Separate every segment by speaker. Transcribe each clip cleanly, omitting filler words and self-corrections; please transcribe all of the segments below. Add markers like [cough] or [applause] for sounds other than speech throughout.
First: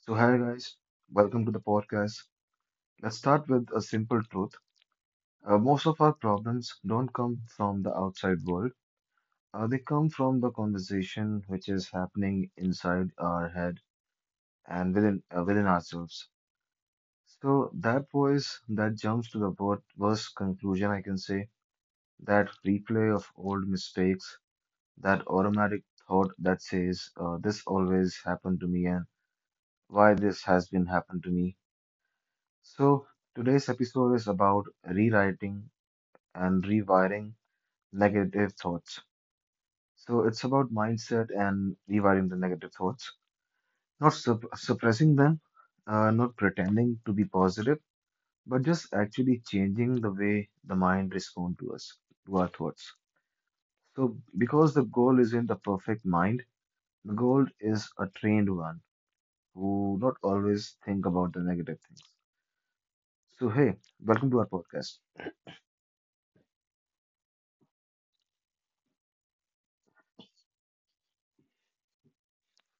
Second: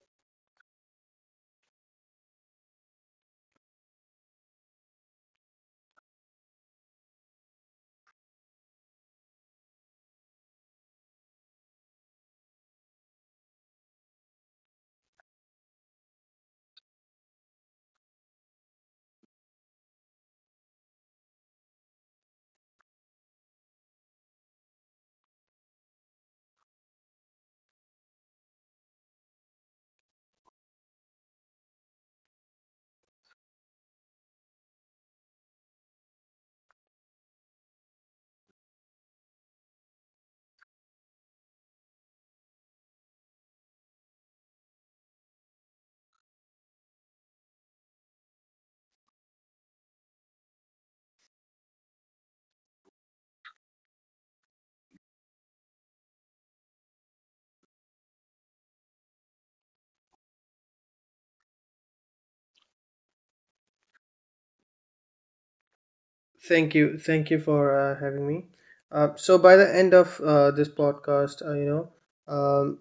Speaker 1: So, hi guys, welcome to the podcast. Let's start with a simple truth. Most of our problems don't come from the outside world, they come from the conversation which is happening inside our head and within ourselves. So, that voice that jumps to the worst conclusion, I can say, that replay of old mistakes, that automatic thought that says, this always happened to me, and why this has been happened to me. So, today's episode is about rewriting and rewiring negative thoughts. So, it's about mindset and rewiring the negative thoughts, not suppressing them, not pretending to be positive, but just actually changing the way the mind responds to us, to our thoughts. So, because the goal isn't the perfect mind, the goal is a trained one who not always think about the negative things. So, hey, welcome to our podcast.
Speaker 2: Thank you. Thank you for having me. By the end of this podcast,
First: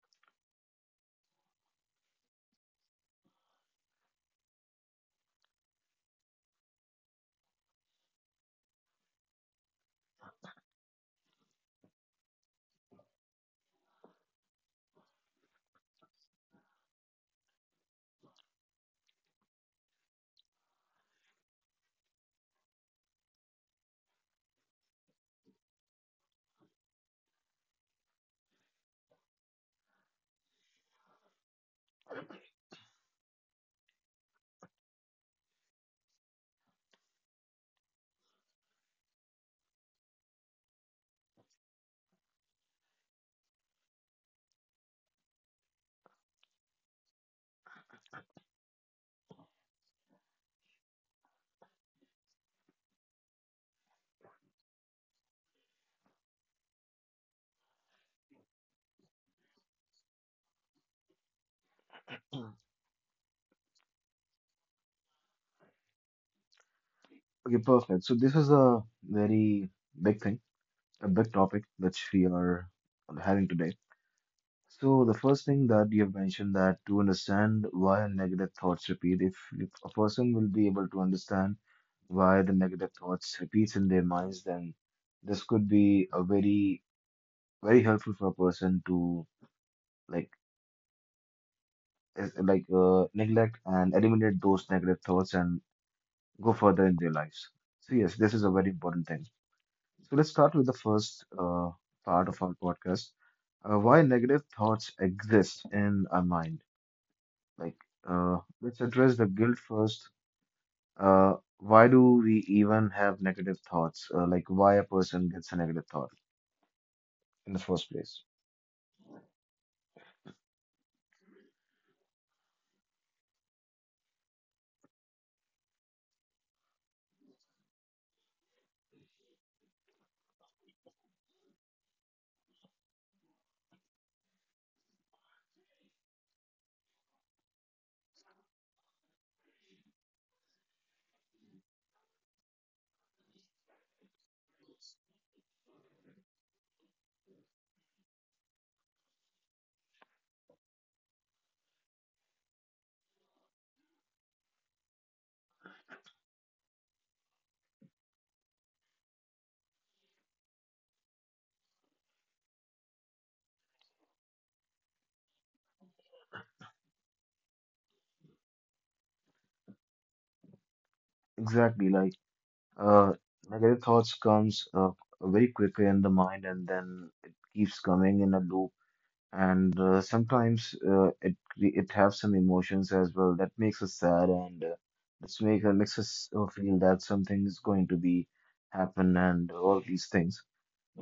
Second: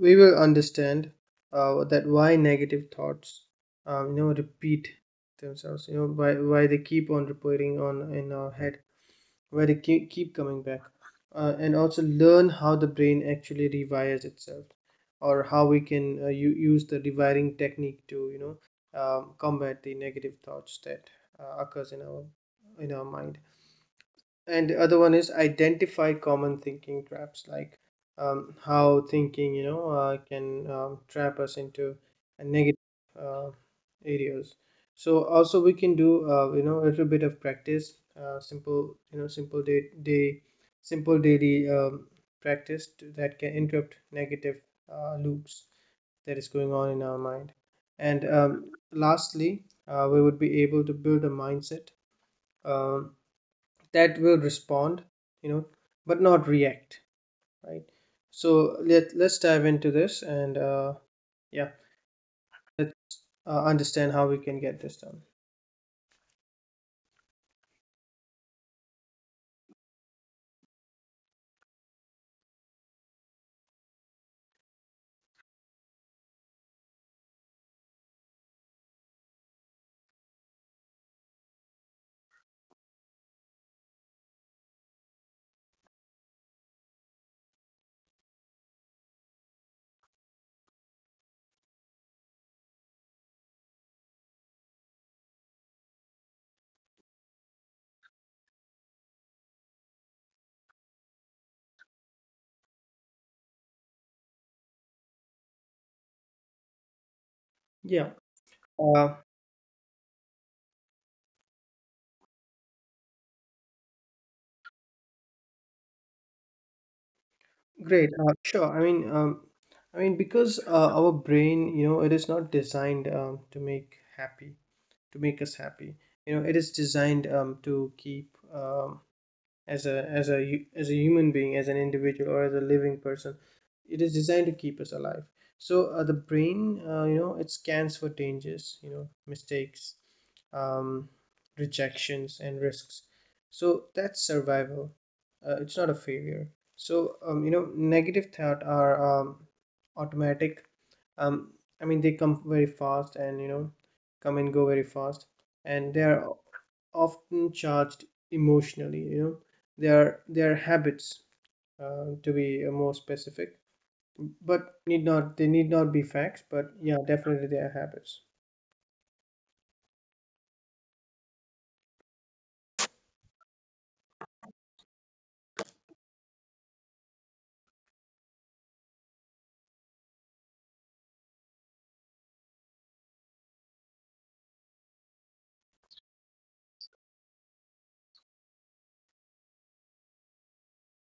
Speaker 2: we will understand that why negative thoughts, repeat themselves. You know, why they keep on repeating on in our head, why they keep coming back, and also learn how the brain actually rewires itself, or how we can use the rewiring technique to combat the negative thoughts that occurs in our mind. And the other one is identify common thinking traps like how thinking can trap us into a negative uh, areas. So also we can do a little bit of practice, simple, simple day, day simple daily practice that can interrupt negative loops that is going on in our mind. And lastly, we would be able to build a mindset um, that will respond, you know, but not react, right? So let's dive into this and, yeah, let's understand how we can get this done.
Speaker 1: Okay, perfect. So this is a very big thing, a big topic which we are having today. So the first thing that you have mentioned that to understand why negative thoughts repeat, if a person will be able to understand why the negative thoughts repeats in their minds, then this could be a very helpful for a person to like neglect and eliminate those negative thoughts and go further in their lives. So yes, this is a very important thing. So let's start with the first part of our podcast. Why negative thoughts exist in our mind? Like,
Speaker 2: Yeah.
Speaker 1: let's
Speaker 2: uh,
Speaker 1: address the guilt first. Why do we even have negative thoughts? Like, why a person gets a negative thought in the first
Speaker 2: Great.
Speaker 1: place?
Speaker 2: Sure, I mean because our brain, you know, it is not designed to make happy, to make us happy. You know, it is designed to keep as a as a as a human being, as an individual or as a living person, it is designed to keep us alive. So the brain, you know, it scans for dangers, you know, mistakes, um, rejections and risks. So that's survival, it's not a failure. So, you know, negative thought are automatic. um, I mean, they come very fast, and you know, come and go very fast. And they are often charged emotionally. You know, they are habits, to be more specific. But need not, they need not be facts, but yeah, definitely they are habits.
Speaker 1: Exactly. Like, uh, negative thoughts comes very quickly in the mind, and then it keeps coming in a loop and sometimes it have some emotions as well that makes us sad and this makes us feel that something is going to be happen and all these things.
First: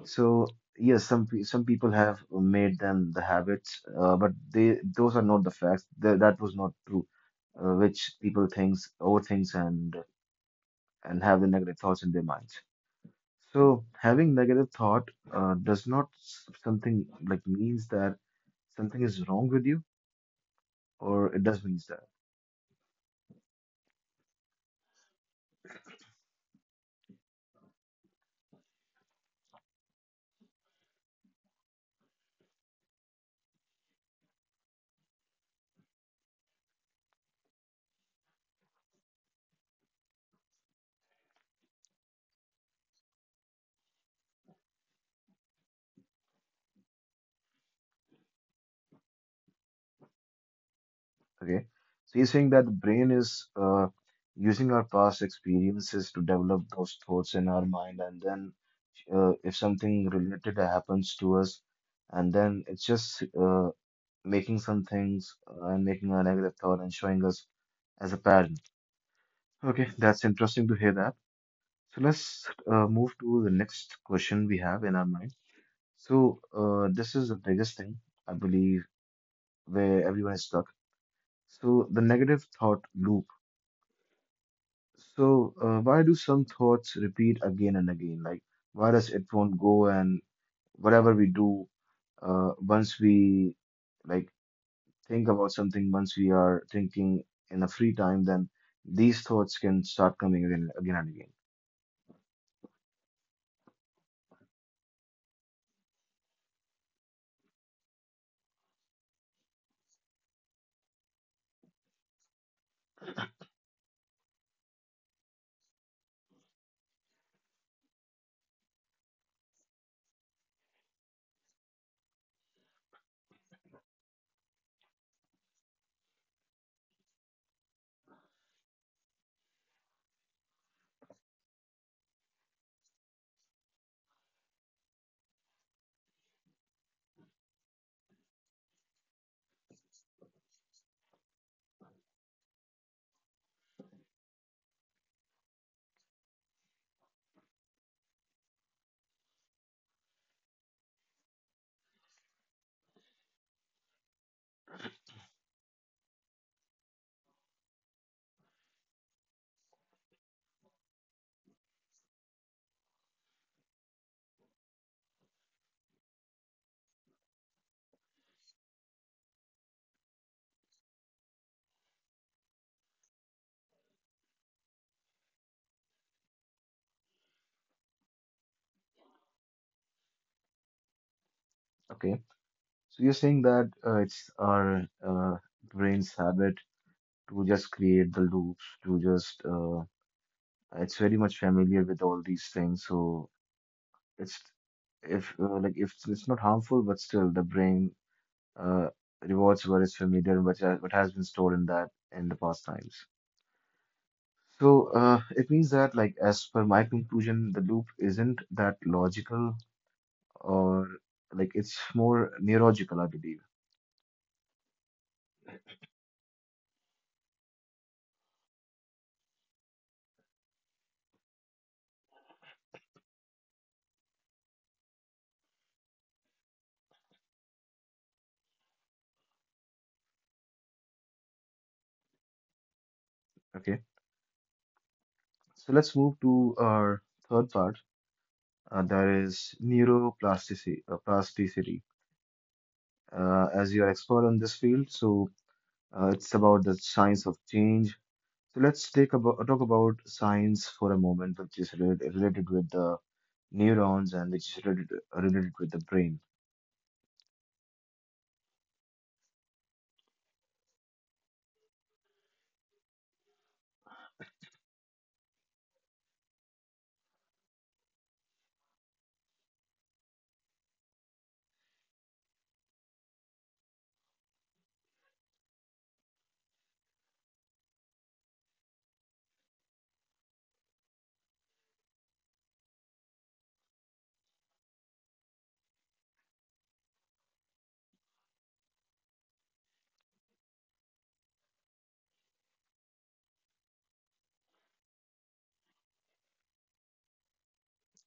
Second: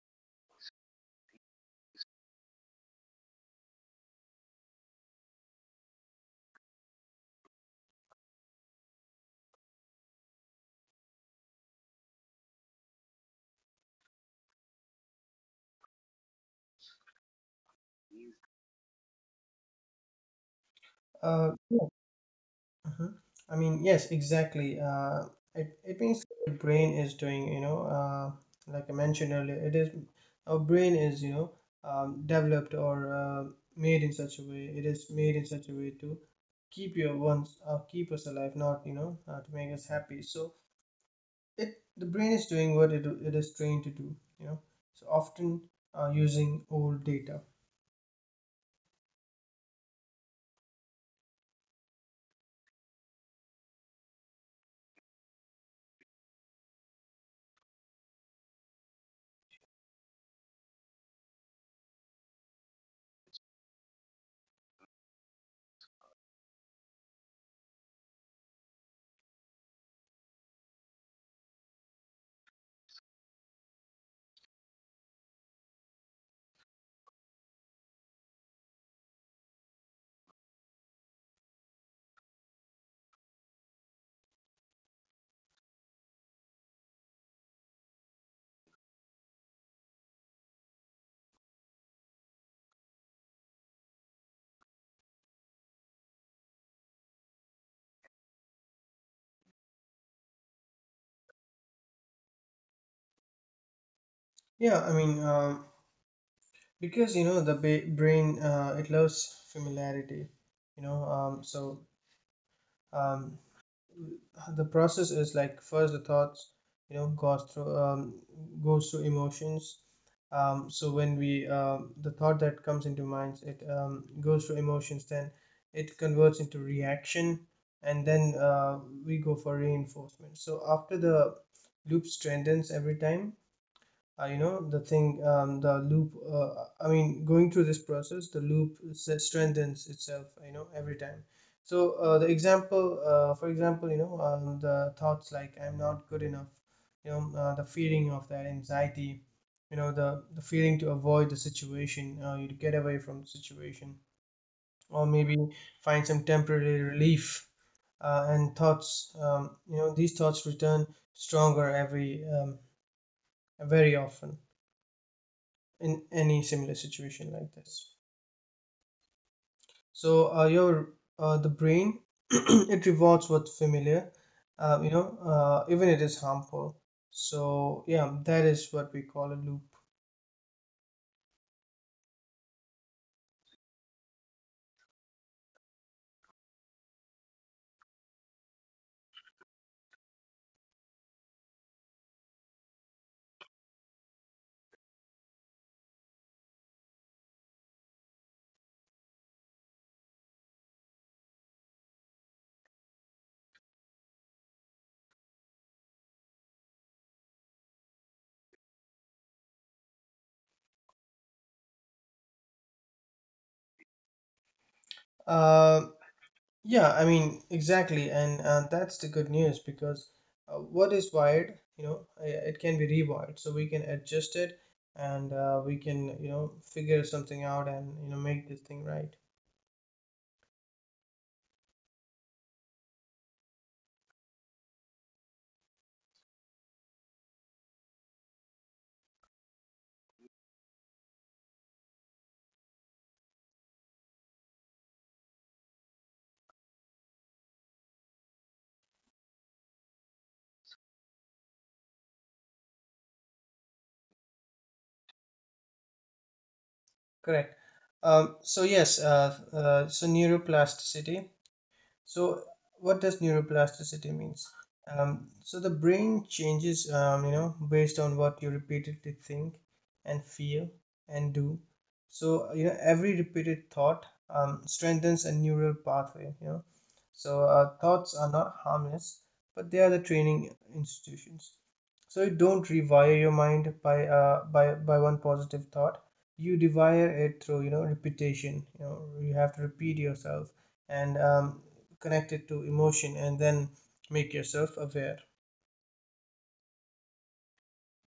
Speaker 1: So yes, some people have made them the habits, but they those are not the facts. Th that was not true, which people thinks overthinks and have the negative thoughts in their minds. So having negative thought does not something like means that something is wrong with you or it
Speaker 2: uh,
Speaker 1: does means that.
Speaker 2: Mhm. I mean, yes, exactly. It means the brain is doing, you know, like I mentioned earlier, it is our brain is, you know, developed or made in such a way. It is made in such a way to keep your wants, keep us alive, not, you know, to make us happy. So it, the brain is doing what it is trained to do, you know. So often using old data.
Speaker 1: Okay. So he's saying that the brain is using our past experiences to develop those thoughts in our mind, and then if something related happens to us, and then it's just making some things and making a negative thought and showing us as a pattern. Okay, that's interesting to hear that. So let's move to the next question we have in our mind. So this is the biggest thing I believe where everyone is stuck. So the negative thought loop. So why do some thoughts repeat again and again? Like why does it won't go and whatever we do, once we like think about something, once we are thinking in a free time, then these thoughts can start coming again, again and again.
Speaker 2: Yeah, I mean, because you know brain, it loves familiarity, you know. Um, so um, the process is like first the thoughts, you know, goes through emotions. So when we the thought that comes into minds, it goes through emotions, then it converts into reaction, and then we go for reinforcement. So after the loop strengthens every time, you know, the loop, I mean going through this process, the loop strengthens itself, you know, every time. So, the example, for example, the thoughts like I'm not good enough, the feeling of that anxiety, you know, the feeling to avoid the situation, you get away from the situation, or maybe find some temporary relief. And thoughts, these thoughts return stronger every very often in any similar situation like this. So your the brain [clears throat] it rewards what's familiar, even it is harmful. So yeah, that is what we call a loop.
Speaker 1: Okay. So you're saying that it's our brain's habit to just create the loops, to just it's very much familiar with all these things. So it's if like if it's not harmful, but still the brain uh, rewards what is familiar and what, what has been stored in that in the past times. So it means that like as per my conclusion, the loop isn't that logical or like it's more neurological, I believe.
Speaker 2: Uh, yeah, I mean exactly, and that's the good news, because what is wired, you know, it can be rewired, so we can adjust it, and we can, you know, figure something out, and you know, make this thing right.
Speaker 1: Okay, so let's move to our third part. That is neuroplasticity. Plasticity. As you are expert on this field, so it's about the science of change. So let's take about talk about science for a moment, which is related with the neurons and which is related with the brain.
Speaker 2: Correct. So yes, so neuroplasticity. So, what does neuroplasticity means? So the brain changes, you know, based on what you repeatedly think and feel and do. So, you know, every repeated thought strengthens a neural pathway. You know, so thoughts are not harmless, but they are the training institutions. So you don't rewire your mind by one positive thought. You rewire it through, you know, repetition. You know, you have to repeat yourself and connected to emotion, and then make yourself aware.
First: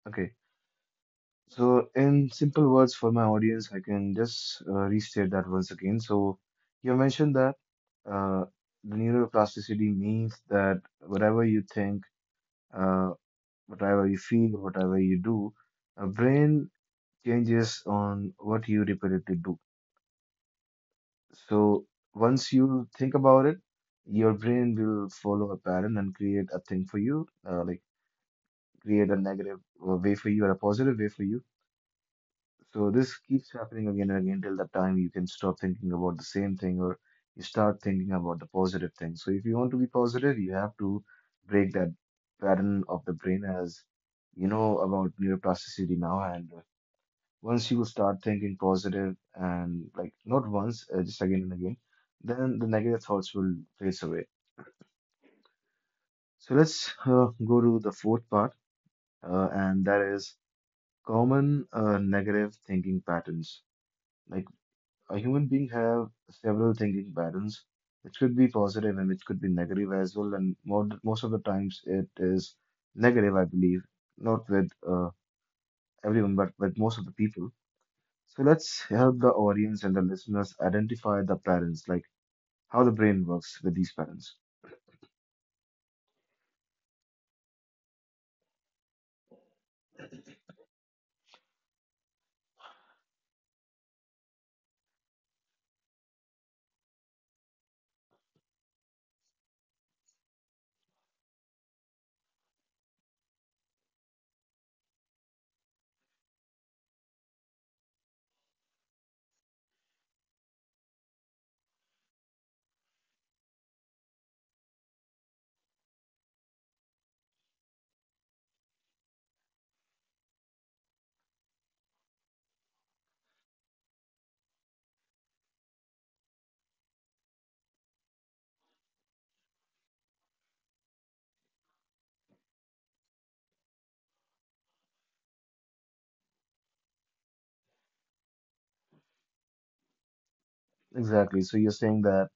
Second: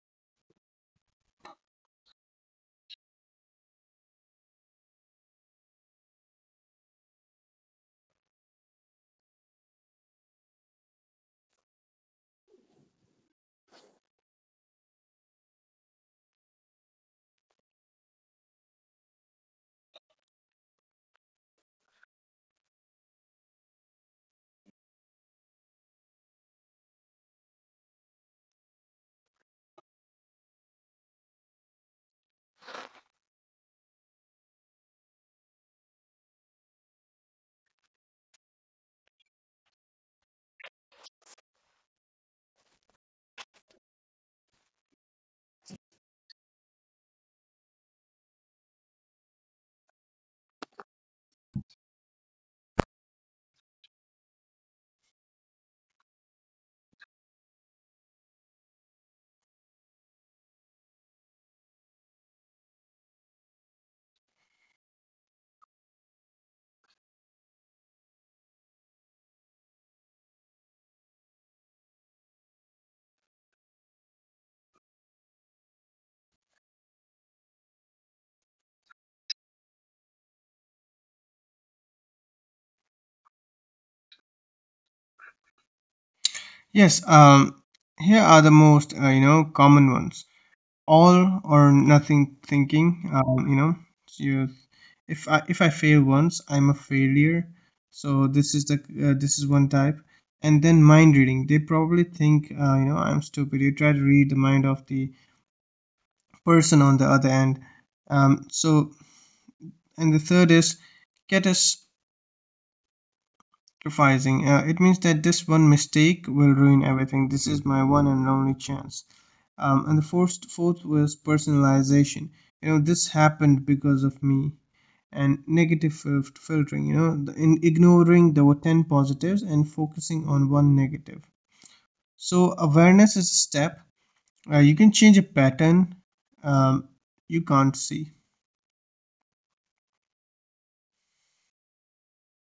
Speaker 1: Okay. So in simple words for my audience, I can just restate that once again. So you mentioned that uh, the neuroplasticity means that whatever you think, uh, whatever you feel, whatever you do, a brain changes on what you repeatedly do. So once you think about it, your brain will follow a pattern and create a thing for you, like create a negative way for you or a positive way for you. So this keeps happening again and again till the time you can stop thinking about the same thing or you start thinking about the positive thing. So if you want to be positive, you have to break that pattern of the brain as you know about neuroplasticity now, and once you start thinking positive and like not once, just again and again, then the negative thoughts will fade away. So let's go to the fourth part, and that is common negative thinking patterns. Like a human being have several thinking patterns, which could be positive and which could be negative as well. And most of the times it is negative, I believe, not with everyone, but with most of the people. So let's help the audience and the listeners identify the parents, like how the brain works with these parents.
Speaker 2: Yes, here are the most you know common ones: all or nothing thinking. You, if I fail once, I'm a failure. So this is the this is one type. And then mind reading. They probably think, you know, I'm stupid. You try to read the mind of the person on the other end. Um, so and the third is get us sacrificing. It means that this one mistake will ruin everything. This is my one and only chance. And the fourth, fourth was personalization. You know, this happened because of me. And negative filtering, you know, the, in ignoring the 10 positives and focusing on one negative. So, awareness is a step. You can change a pattern um, you can't see.
Speaker 1: Exactly. So you're saying that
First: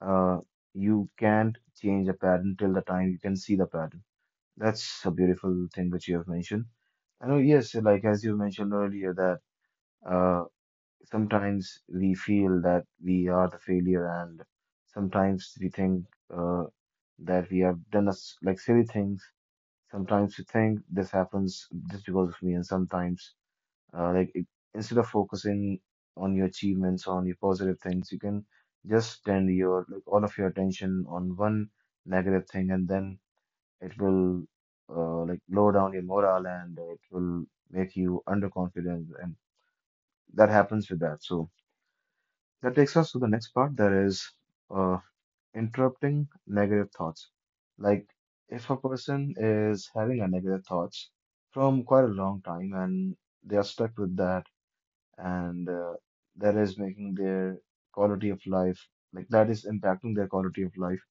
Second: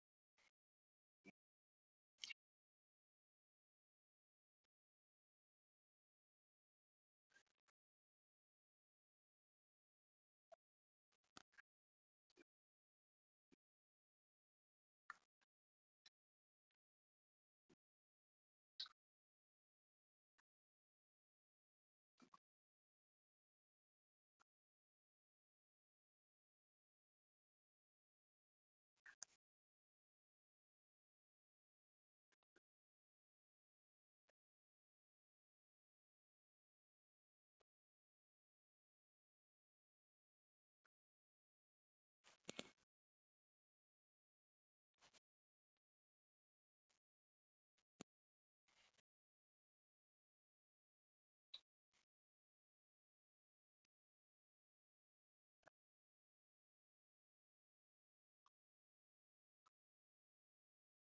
Speaker 1: uh, you can't change a pattern till the time you can see the pattern. That's a beautiful thing which you have mentioned. I know, yes, like as you mentioned earlier, that uh, sometimes we feel that we are the failure, and sometimes we think uh, that we have done us like silly things. Sometimes we think this happens just because of me, and sometimes uh, like it, instead of focusing on your achievements on your positive things you can just spend your like all of your attention on one negative thing and then it will like lower down your morale and it will make you underconfident and that happens with that. So that takes us to the next part that is uh, interrupting negative thoughts, like if a person is having a negative thoughts from quite a long time and they are stuck with that and that is making their quality of life like that is impacting their quality of life.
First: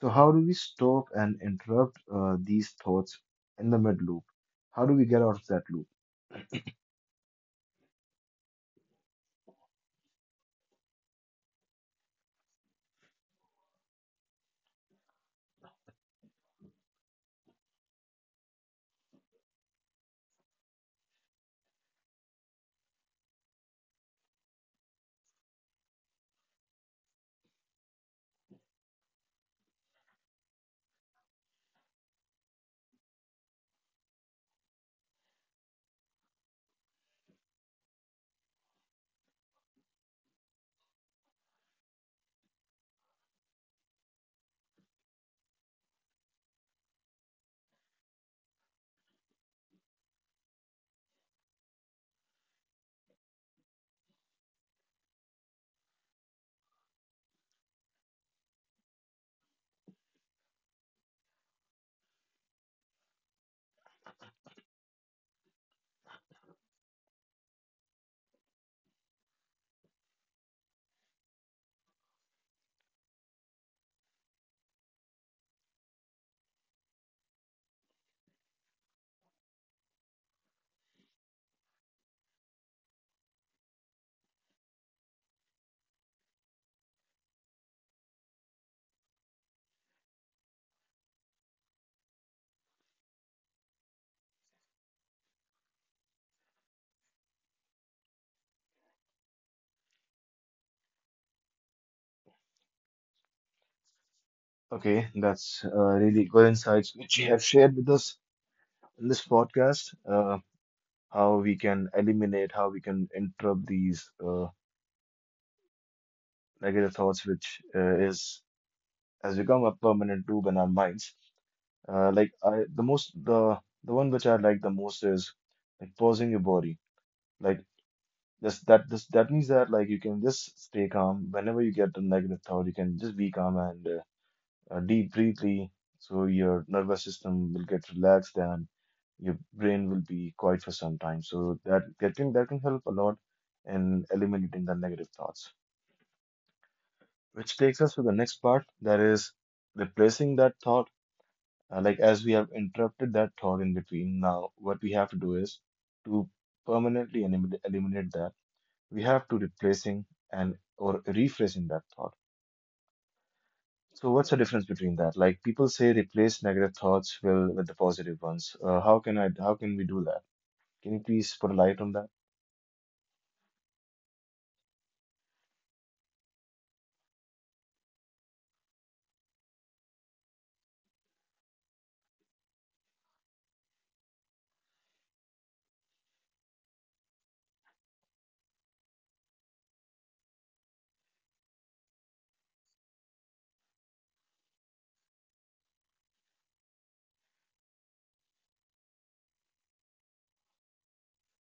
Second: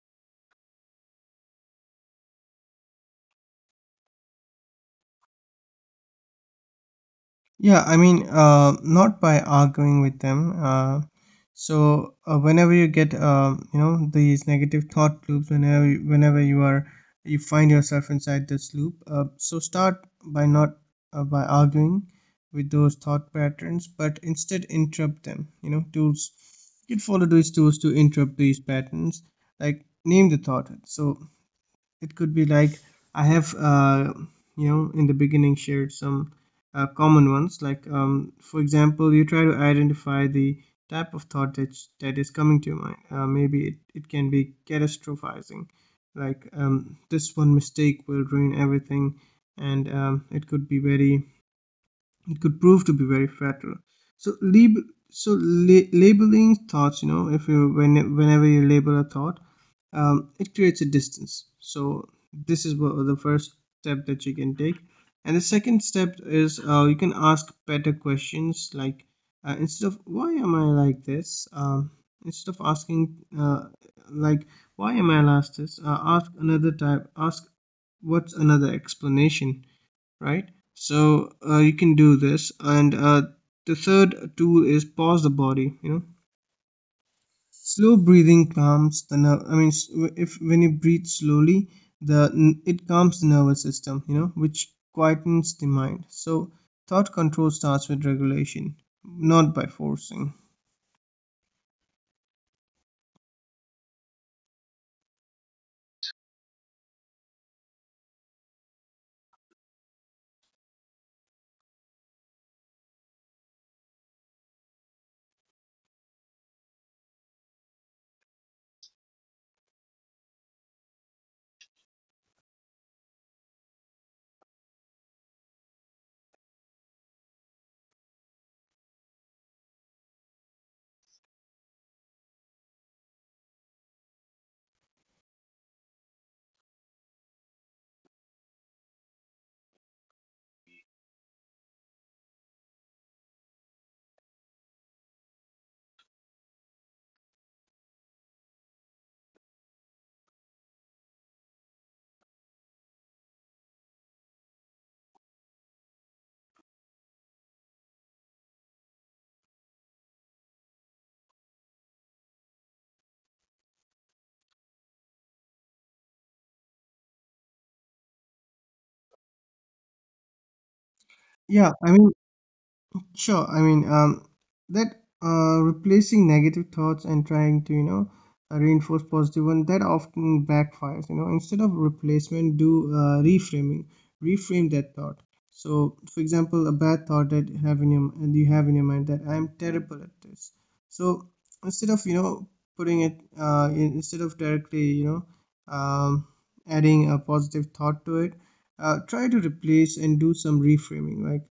Speaker 1: So how do we stop and interrupt these thoughts in the mid loop? How do we get out of that loop?
Speaker 2: Yeah, I mean, not by arguing with them. Whenever you get, you know, these negative thought loops, whenever you are, you find yourself inside this loop. So start by not by arguing with those thought patterns, but instead interrupt them. You know, tools. You can follow these tools to interrupt these patterns. Like name the thought. So it could be like I have, you know, in the beginning shared some common ones. Like, for example, you try to identify the type of thought that is coming to your mind. It can be catastrophizing, like this one mistake will ruin everything, and it could be very it could prove to be very fatal. So so labeling thoughts, you know, if you when whenever you label a thought, it creates a distance. So this is what the first step that you can take. And the second step is, you can ask better questions, like instead of why am I like this, um, instead of asking uh, like why am I like this, ask another type, ask what's another explanation, right? So you can do this. And the third tool is pause the body. You know, slow breathing calms the nerve. I mean, if when you breathe slowly, the it calms the nervous system. You know, which quietens the mind. So thought control starts with regulation, not by forcing.
Speaker 1: Okay, that's really good insights which you have shared with us in this podcast. How we can eliminate, how we can interrupt these negative thoughts, which is has become a permanent loop in our minds. Like I, the most The one which I like the most is like pausing your body. Like this that means that like you can just stay calm whenever you get a negative thought. You can just be calm and deep breathly, so your nervous system will get relaxed and your brain will be quiet for some time. So that can help a lot in eliminating the negative thoughts. Which takes us to the next part, that is replacing that thought. Like as we have interrupted that thought in between, now what we have to do is to permanently eliminate that. We have to replacing and or rephrasing that thought. So what's the difference between that? Like people say replace negative thoughts will with the positive ones. How can we do that? Can you please put a
Speaker 2: Yeah,
Speaker 1: light
Speaker 2: I
Speaker 1: on
Speaker 2: mean.
Speaker 1: that?
Speaker 2: sure, that replacing negative thoughts and trying to, you know, reinforce positive one, that often backfires, you know. Instead of replacement, do reframing, reframe that thought. So, for example, a bad thought that you have in your and you have in your mind that I'm terrible at this. So, instead of, you know, putting it instead of directly, you know, adding a positive thought to it, try to replace and do some reframing, like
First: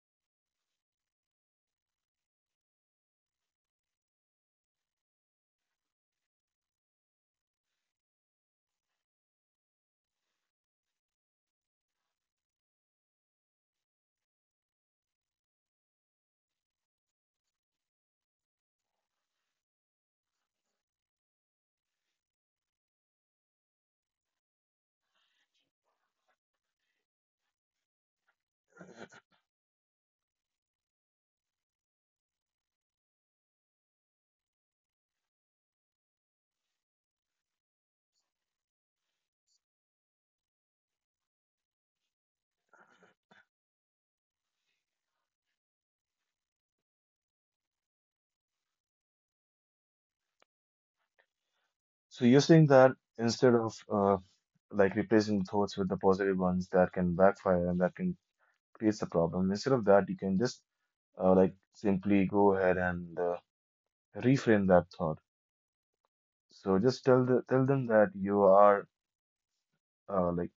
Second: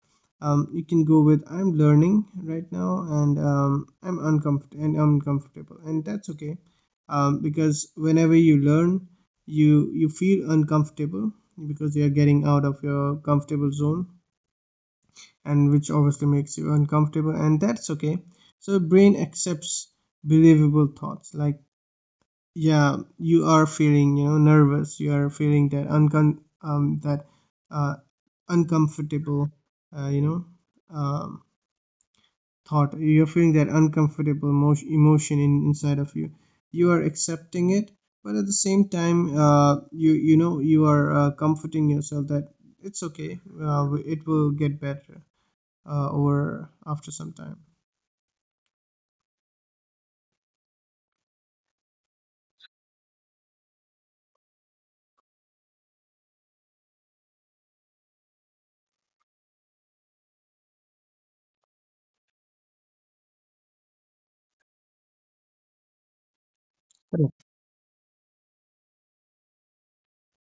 Speaker 2: you can go with I'm learning right now, and I'm uncomfortable and uncomfortable, and that's okay. Because whenever you learn, you feel uncomfortable, because you are getting out of your comfortable zone, and which obviously makes you uncomfortable, and that's okay. So brain accepts believable thoughts. Like, yeah, you are feeling, you know, nervous, you are feeling that uncon that uh, uncomfortable, uh, you know um, thought, you're feeling that uncomfortable emotion inside of you. You are accepting it, but at the same time, you know, you are comforting yourself that it's okay, it will get better over after some time.
Speaker 1: So you're saying that instead of like replacing thoughts with the positive ones that can backfire and that can create a problem, instead of that you can just like simply go ahead and reframe that thought. So just tell
Speaker 2: Correct.
Speaker 1: tell them that you are uh, like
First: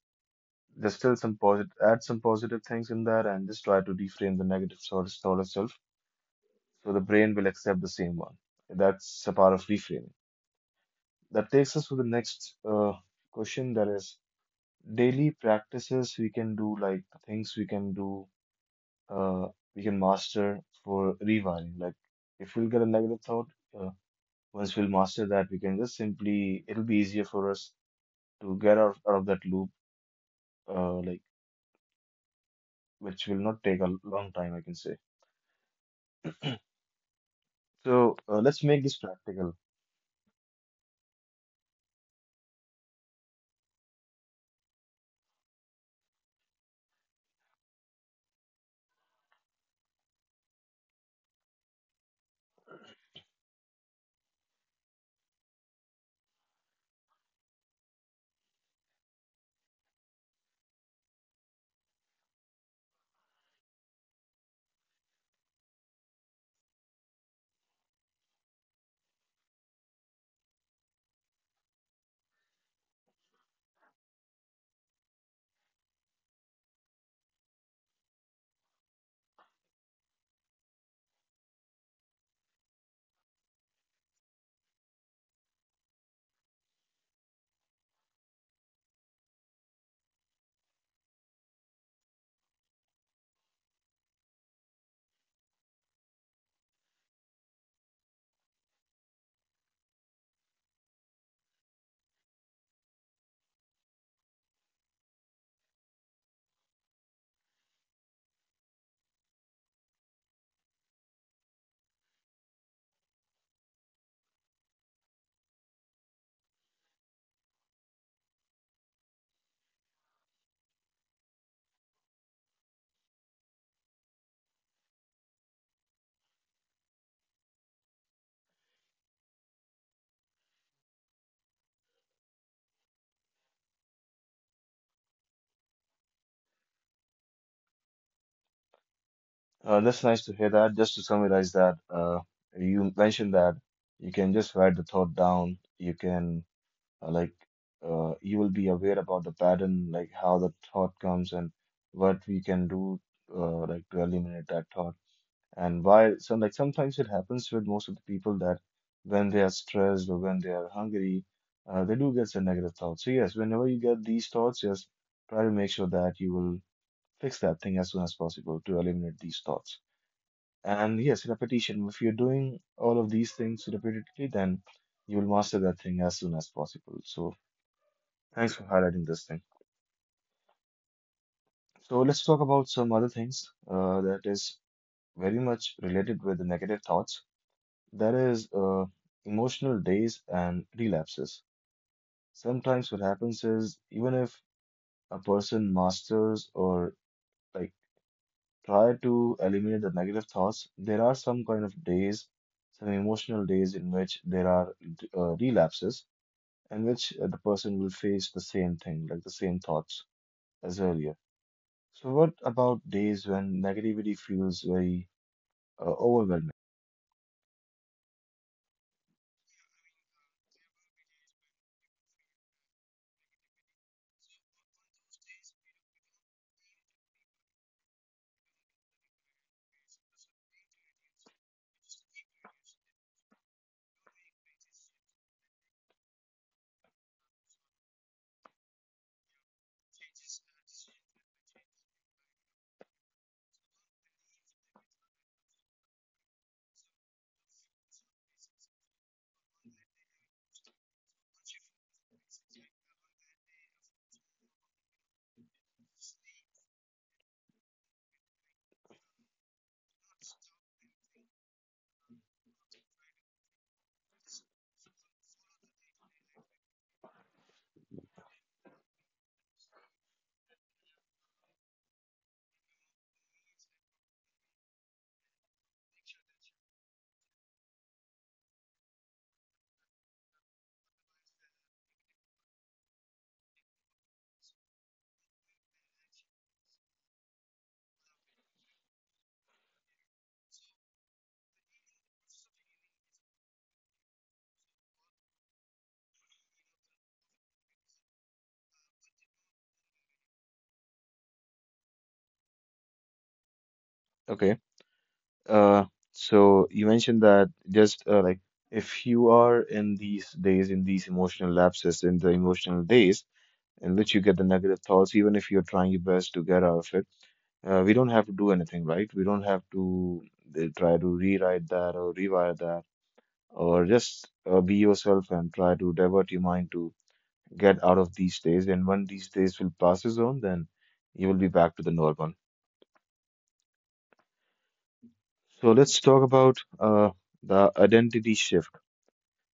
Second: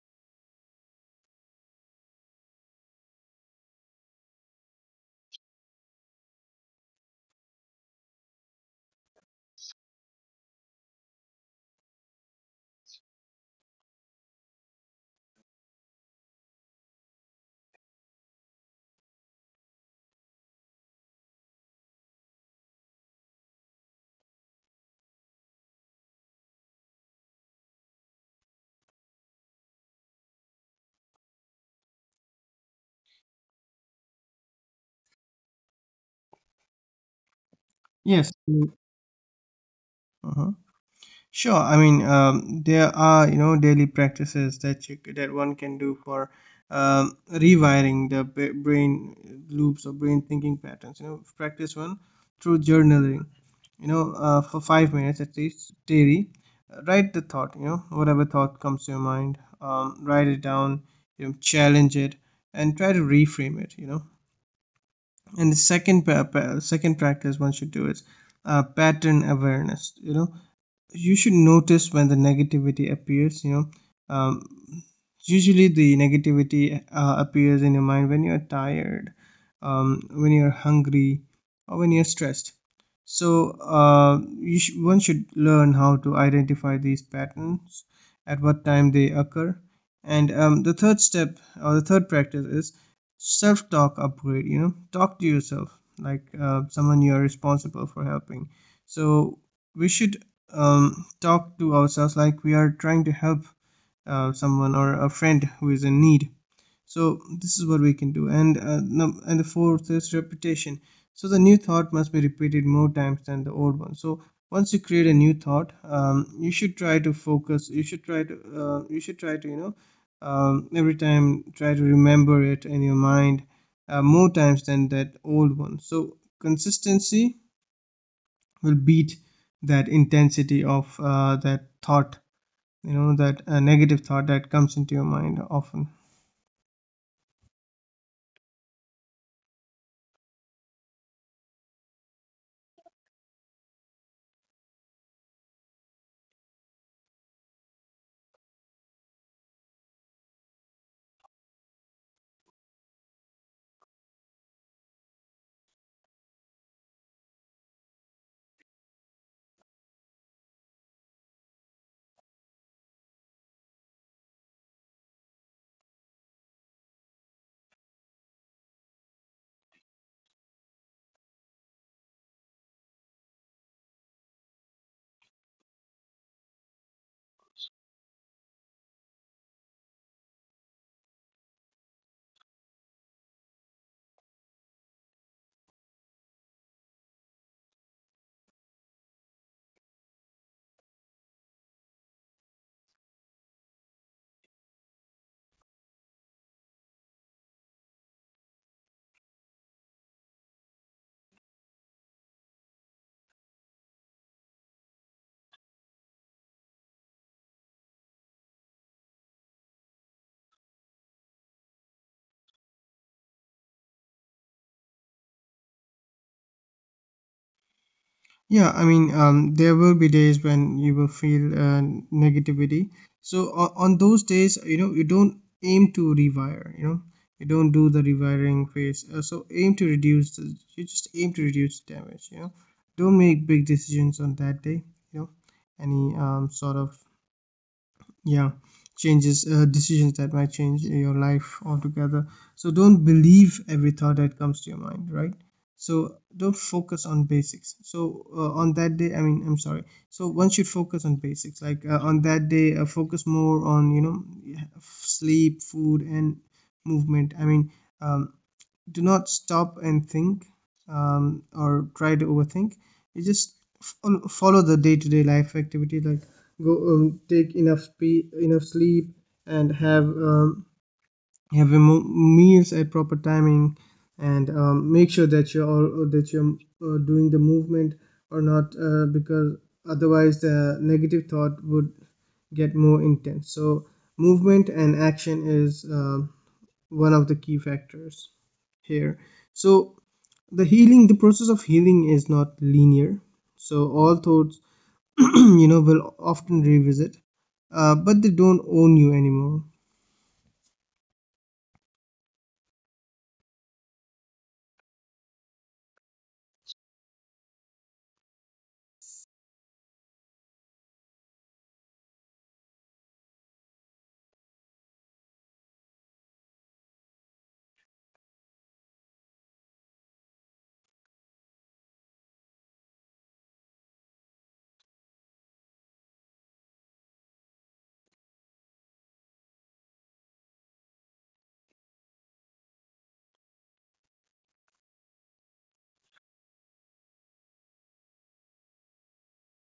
Speaker 1: just tell some positive add some positive things in there and just try to reframe the negative thought itself so the brain will accept the same one. That's a part of reframing. That takes us to the next question that is daily practices we can do like things we can do uh, we can master for rewiring, like if we'll get a negative thought, uh, once we'll master that we can just simply it'll be easier for us to get out of that loop, like which will not take a long time, I can say. So
Speaker 2: Yes.
Speaker 1: let's make this practical.
Speaker 2: uh huh. Sure. I mean, there are, you know, daily practices that that one can do for rewiring the brain loops or brain thinking patterns. You know, practice one through journaling. You know, for 5 minutes at least daily, write the thought. You know, whatever thought comes to your mind, write it down. You know, challenge it and try to reframe it. You know, and the second second practice one should do is pattern awareness. You know, you should notice when the negativity appears. Um, Usually the negativity appears in your mind when you're tired, when you're hungry, or when you're stressed. So one should learn how to identify these patterns, at what time they occur. And the third step or the third practice is self-talk upgrade. You know, talk to yourself like someone you are responsible for helping. So we should talk to ourselves like we are trying to help someone or a friend who is in need. So this is what we can do. And and the fourth is repetition. So the new thought must be repeated more times than the old one. So once you create a new thought, you should try to focus, you should try to, every time try to remember it in your mind more times than that old one. So consistency will beat that intensity of that thought, you know, that negative thought that comes into your mind often.
Speaker 1: That's nice to hear that. Just to summarize that, you mentioned that you can just write the thought down. You can uh, like you will be aware about the pattern, like how the thought comes and what we can do like to eliminate that thought. And why, so like sometimes it happens with most of the people that when they are stressed or when they are hungry, they do get some negative thoughts. So yes, whenever you get these thoughts, just try to make sure that you will fix that thing as soon as possible to eliminate these thoughts. And yes, repetition. If you're doing all of these things repeatedly, then you will master that thing as soon as possible. So thanks for highlighting this thing. So let's talk about some other things that is very much related with the negative thoughts. There is emotional days and relapses. Sometimes what happens is even if a person masters or like try to eliminate the negative thoughts, there are some kind of days, some emotional days in which there are relapses in which the person will face the same thing, like the same thoughts as earlier. So what about days when negativity feels very overwhelming?
Speaker 2: There will be days when you will feel negativity. So on those days, you know, you don't aim to rewire. You know, you don't do the rewiring phase. So aim to reduce the, You just aim to reduce damage, you know. Don't make big decisions on that day, you know, any sort of, yeah, changes, decisions that might change your life altogether. So don't believe every thought that comes to your mind, right? So don't focus on basics so on that day I mean I'm sorry So one should focus on basics, like on that day focus more on, you know, sleep, food, and movement. I mean, um, do not stop and think or try to overthink. You just follow the day-to-day life activity, like go enough sleep, and have your meals at proper timing, and make sure that that you're doing the movement or not. Because otherwise the negative thought would get more intense. So movement and action is one of the key factors here. So the process of healing is not linear. So all thoughts, [clears throat] you know, will often revisit, but they don't own you anymore.
Speaker 1: Okay. Uh, so you mentioned that just like if you are in these days, in these emotional lapses, in the emotional days in which you get the negative thoughts, even if you're trying your best to get out of it, we don't have to do anything, right? We don't have to try to rewrite that or rewire that, or just be yourself and try to divert your mind to get out of these days. And when these days will passes on, then you will be back to the normal. So let's talk about the identity shift.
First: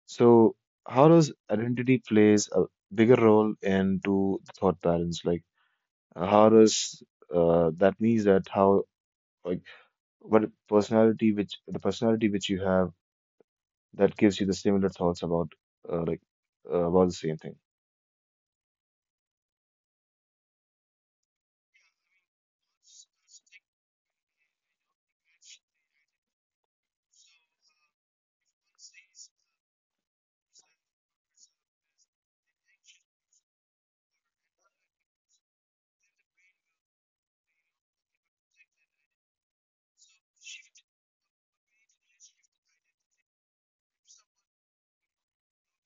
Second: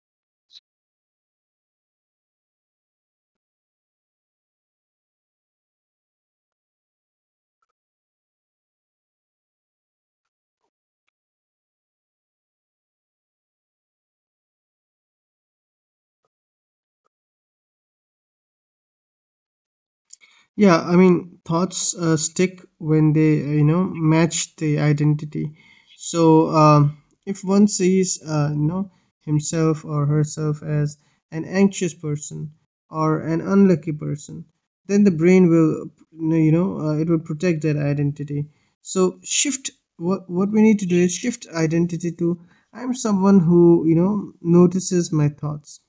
Speaker 1: So how does identity plays a bigger role into the thought patterns? Like how does that means that how like what personality which you have that gives you the similar thoughts about uh, like about the same thing.
Speaker 2: Yeah, I mean, thoughts stick when they, you know, match the identity. So, if one sees, you know, himself or herself as an anxious person or an unlucky person, then the brain will, it will protect that identity. So, shift what we need to do is shift identity to: I'm someone who, you know, notices my thoughts.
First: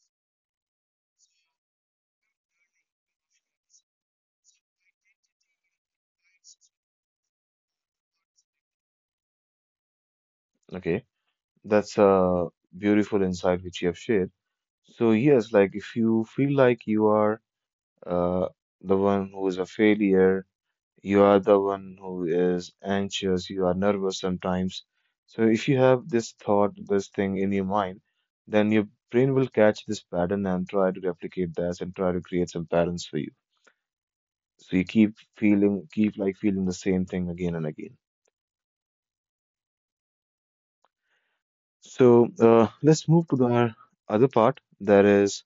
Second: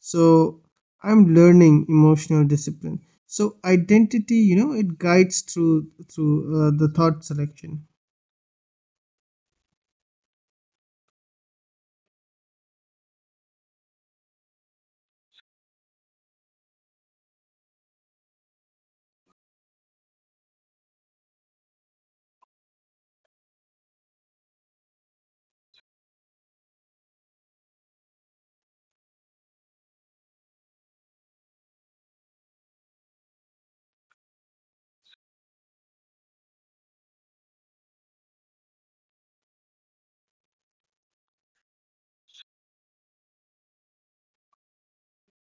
Speaker 2: So I'm learning emotional discipline. So identity, you know, it guides through the thought selection.
Speaker 1: Okay, that's a beautiful insight which you have shared. So yes, like if you feel like you are uh, the one who is a failure. You are the one who is anxious, you are nervous sometimes. So, if you have this thought, this thing in your mind, then your brain will catch this pattern and try to replicate that and try to create some patterns for you. So, you keep feeling, keep like feeling the same thing again and again. So, let's move to the our other part, that is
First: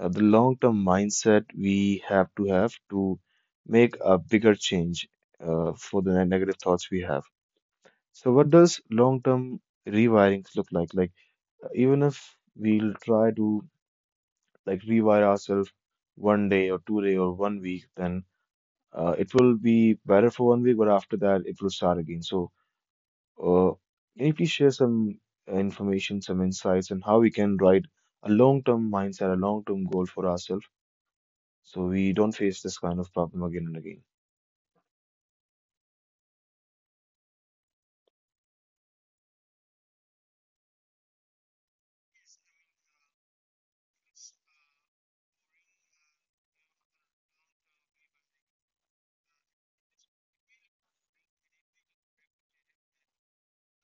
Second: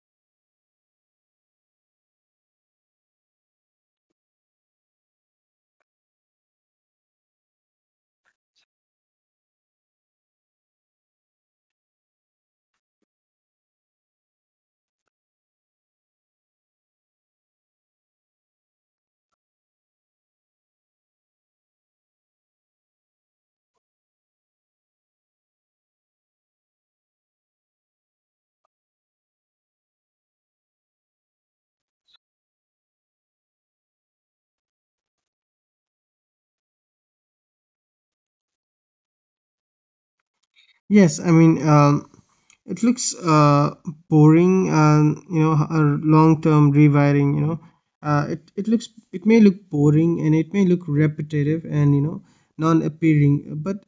Speaker 1: the long term mindset we have to make a bigger change for the negative thoughts we have. So what does long-term rewiring look like? Like even if we'll try to like rewire ourselves one day or two day or one week, then it will be better for one week, but after that it will start again. So uh, can you please share some information, some insights on how we can write a long-term mindset, a long-term goal for ourselves, so we don't face this kind of problem again and again?
Speaker 2: Yes, I mean, it looks boring, and, you know, a long-term rewiring. You know, it may look boring, and it may look repetitive and, you know, non-appealing, but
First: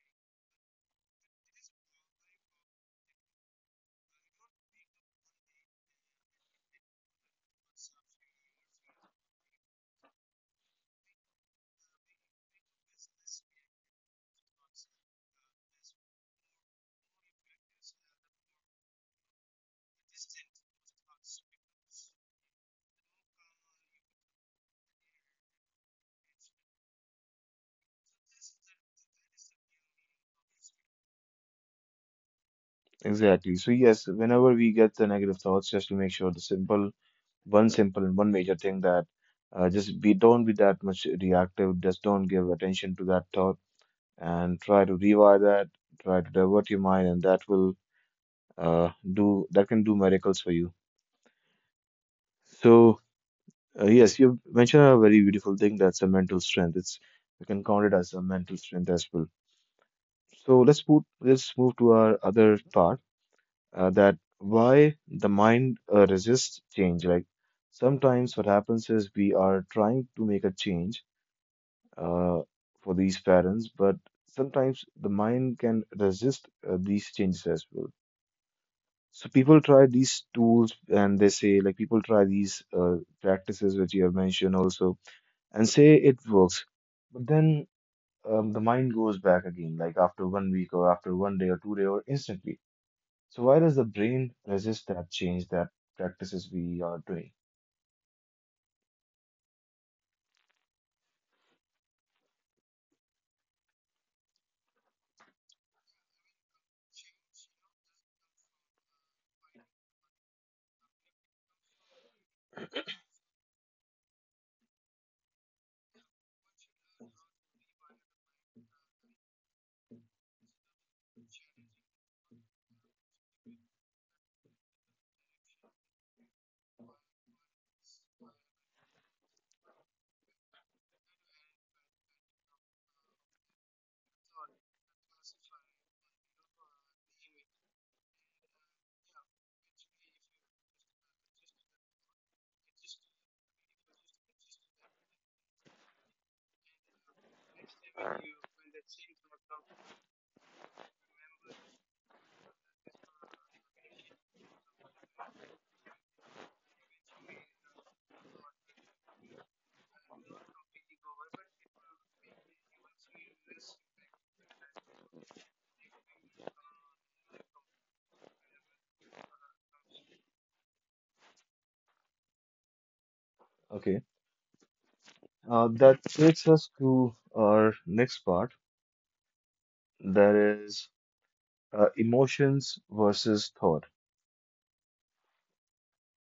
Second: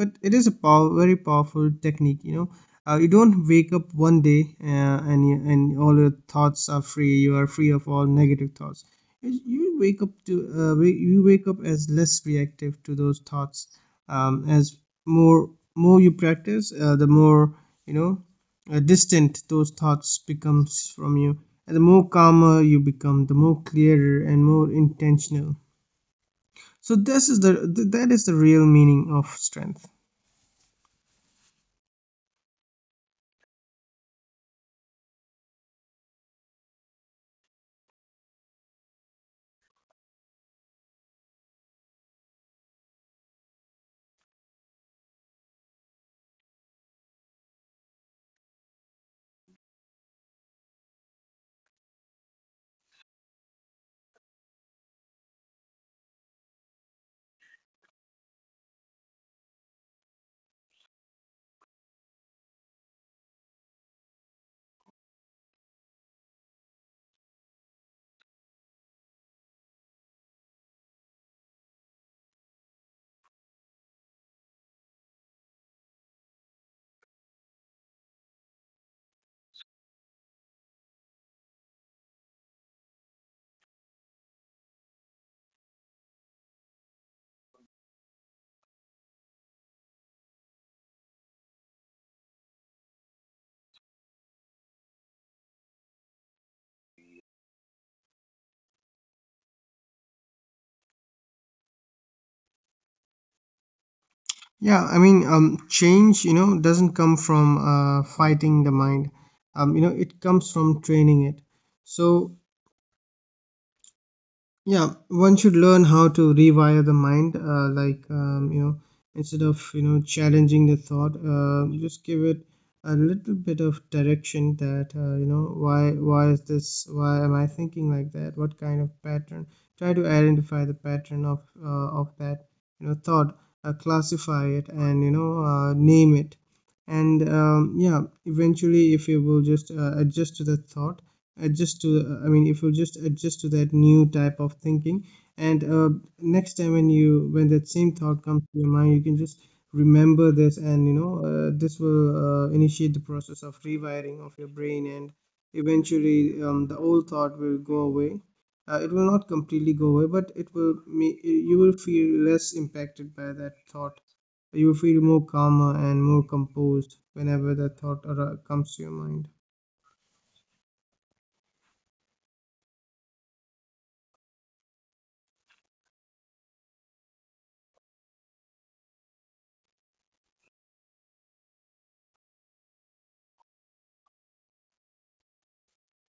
Speaker 2: it is very powerful technique. You know, you don't wake up one day and all your thoughts are free. You are free of all negative thoughts. You wake up to you wake up as less reactive to those thoughts, as more you practice, the more, you know, distant those thoughts becomes from you, and the more calmer you become, the more clearer and more intentional. So this is the th- that is the real meaning of strength.
Speaker 1: Exactly. So yes, whenever we get the negative thoughts, just to make sure the simple, one simple and one major thing that just be don't be that much reactive. Just don't give attention to that thought and try to rewire that. Try to divert your mind, and that will do that can do miracles for you. So yes, you mentioned a very beautiful thing. That's a mental strength. It's we can count it as a mental strength as well. So let's move to our other part, that why the mind resists change. Like sometimes what happens is we are trying to make a change uh, for these parents, but sometimes the mind can resist these changes as well. So people try these tools and they say like people try these practices which you have mentioned also and say it works, but then the mind goes back again like after one week or after one day or two day or instantly. So why does the brain resist that change that practices we are doing?
Speaker 2: Change, you know, doesn't come from fighting the mind. You know, it comes from training it. So, yeah, one should learn how to rewire the mind, you know, instead of, you know, challenging the thought, just give it a little bit of direction. That you know, why is this, why am I thinking like that, what kind of pattern. Try to identify the pattern of that, you know, thought. Classify it, and, name it. And yeah, eventually, if you will just adjust to the thought, adjust to I mean if you just adjust to that new type of thinking, and next time when you when that same thought comes to your mind, you can just remember this, and, this will initiate the process of rewiring of your brain. And eventually the old thought will go away. It will not completely go away, but it will make you will feel less impacted by that thought. You will feel more calmer and more composed whenever that thought comes to your mind.
Speaker 1: Okay, that takes us to our next part. That is emotions versus thought,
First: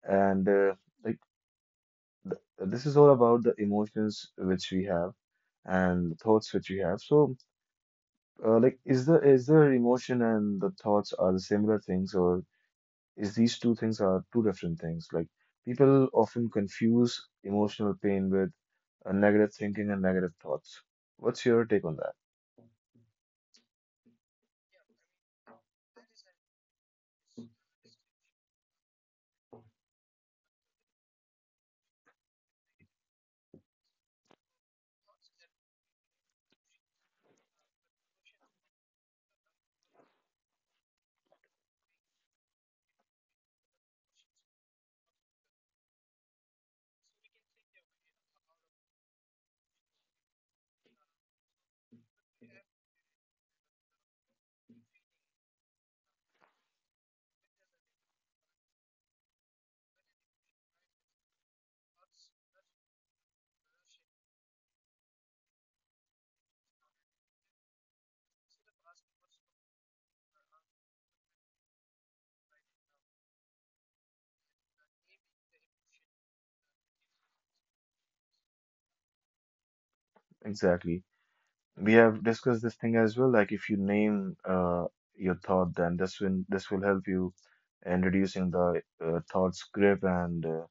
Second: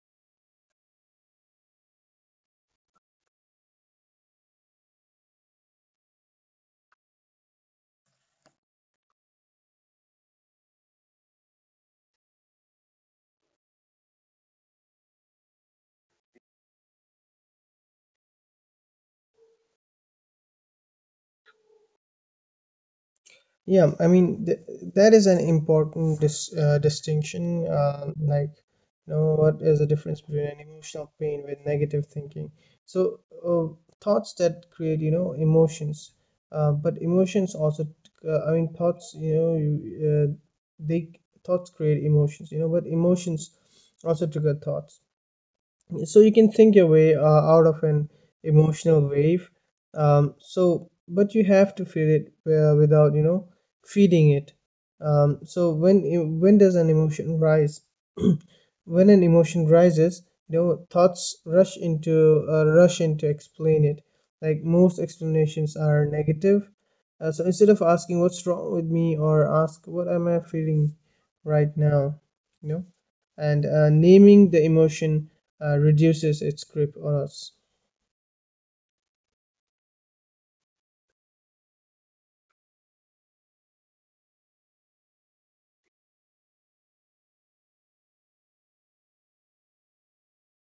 Speaker 1: and like th this is all about the emotions which we have and thoughts which we have. So, like, is there emotion and the thoughts are the similar things, or is these two things are two different things. Like people often confuse emotional pain with negative thinking and negative thoughts. What's your take on that?
Speaker 2: Yeah, I mean, th that is an important distinction. Like, you know, what is the difference between an emotional pain with negative thinking? So, uh, thoughts that create, you know, emotions, but emotions also, I mean, thoughts, you know, you, uh, they thoughts create emotions, you know, but emotions also trigger thoughts. So you can think your way out of an emotional wave, so, but you have to feel it without, you know, feeding it. When does an emotion rise? When an emotion rises, you know, thoughts rush in to explain it, like most explanations are negative. So instead of asking what's wrong with me, or ask what am I feeling right now, you know, and naming the emotion reduces its grip on us.
Speaker 1: Exactly. We have discussed this thing as well. Like if you name your thought, then this will help you in reducing the thought's grip and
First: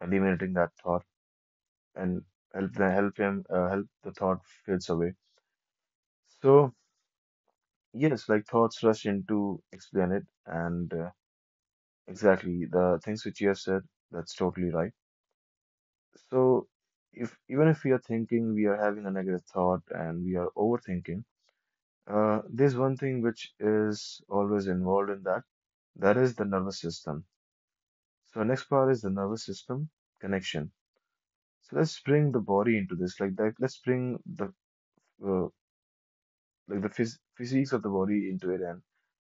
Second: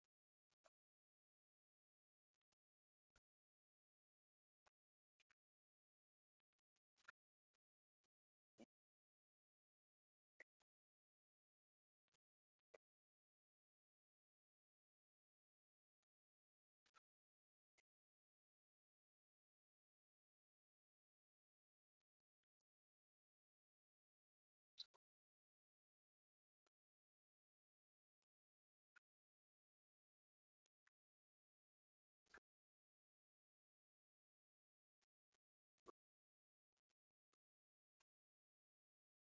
Speaker 1: eliminating that thought and help the thought fades away. So yes, like thoughts rush in to explain it and. Exactly, the things which you have said, that's totally right. So, if even if we are thinking, we are having a negative thought and we are overthinking, there's one thing which is always involved in that, that is the nervous system. So, our next part is the nervous system connection. So, let's bring the body into this, like that. Let's bring the uh, like the physics of the body into it, and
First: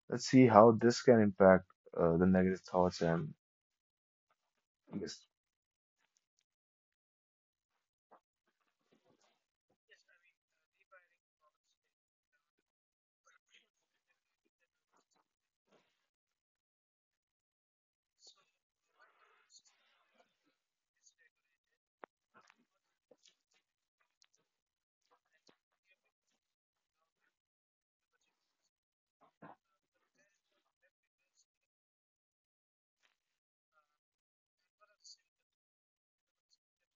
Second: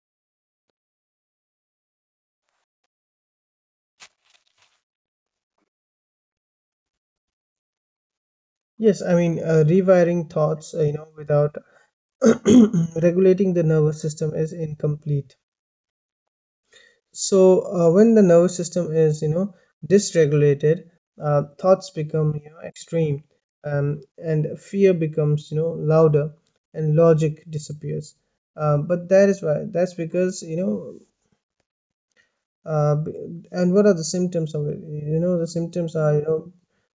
Speaker 1: let's see how this can impact the negative thoughts and yes,
Speaker 2: Rewiring thoughts, you know, without [clears throat] regulating the nervous system is incomplete. So when the nervous system is, you know, dysregulated, thoughts become, you know, extreme, and fear becomes, you know, louder, and logic disappears. But that is why that's because, you know, uh, b- and what are the symptoms of it? You know, the symptoms are, you know,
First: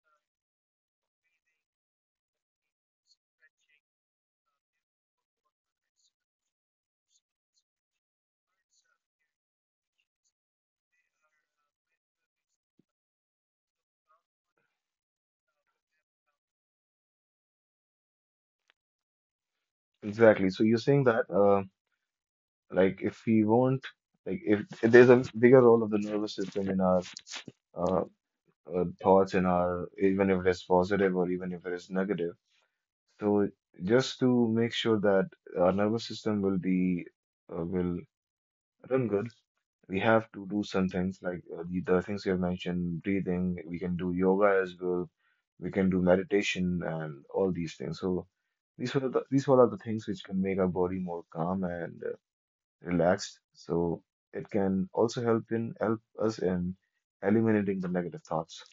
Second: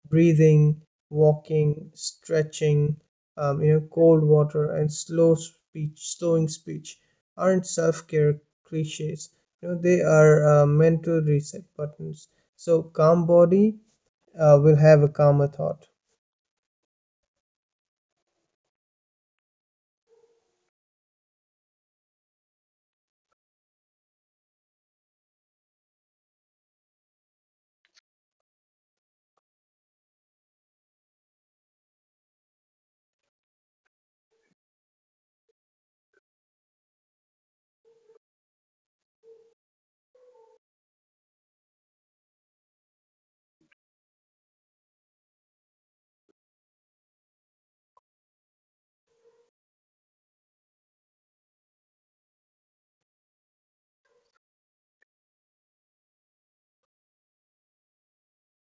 Speaker 2: breathing, walking, stretching, you know, cold water, and slowing speech aren't self-care cliches. You know, they are mental reset buttons. So, calm body will have a calmer thought.
Speaker 1: exactly. So, you're saying that. Like if we won't like if there's a bigger role of the nervous system in our uh, thoughts in our, even if it is positive or even if it is negative. So just to make sure that our nervous system will be will run good, we have to do some things like the things you have mentioned, breathing, we can do yoga as well, we can do meditation and all these things. So these were the, these were all the things which can make our body more calm and relaxed. So it can also help in help us in eliminating the negative thoughts.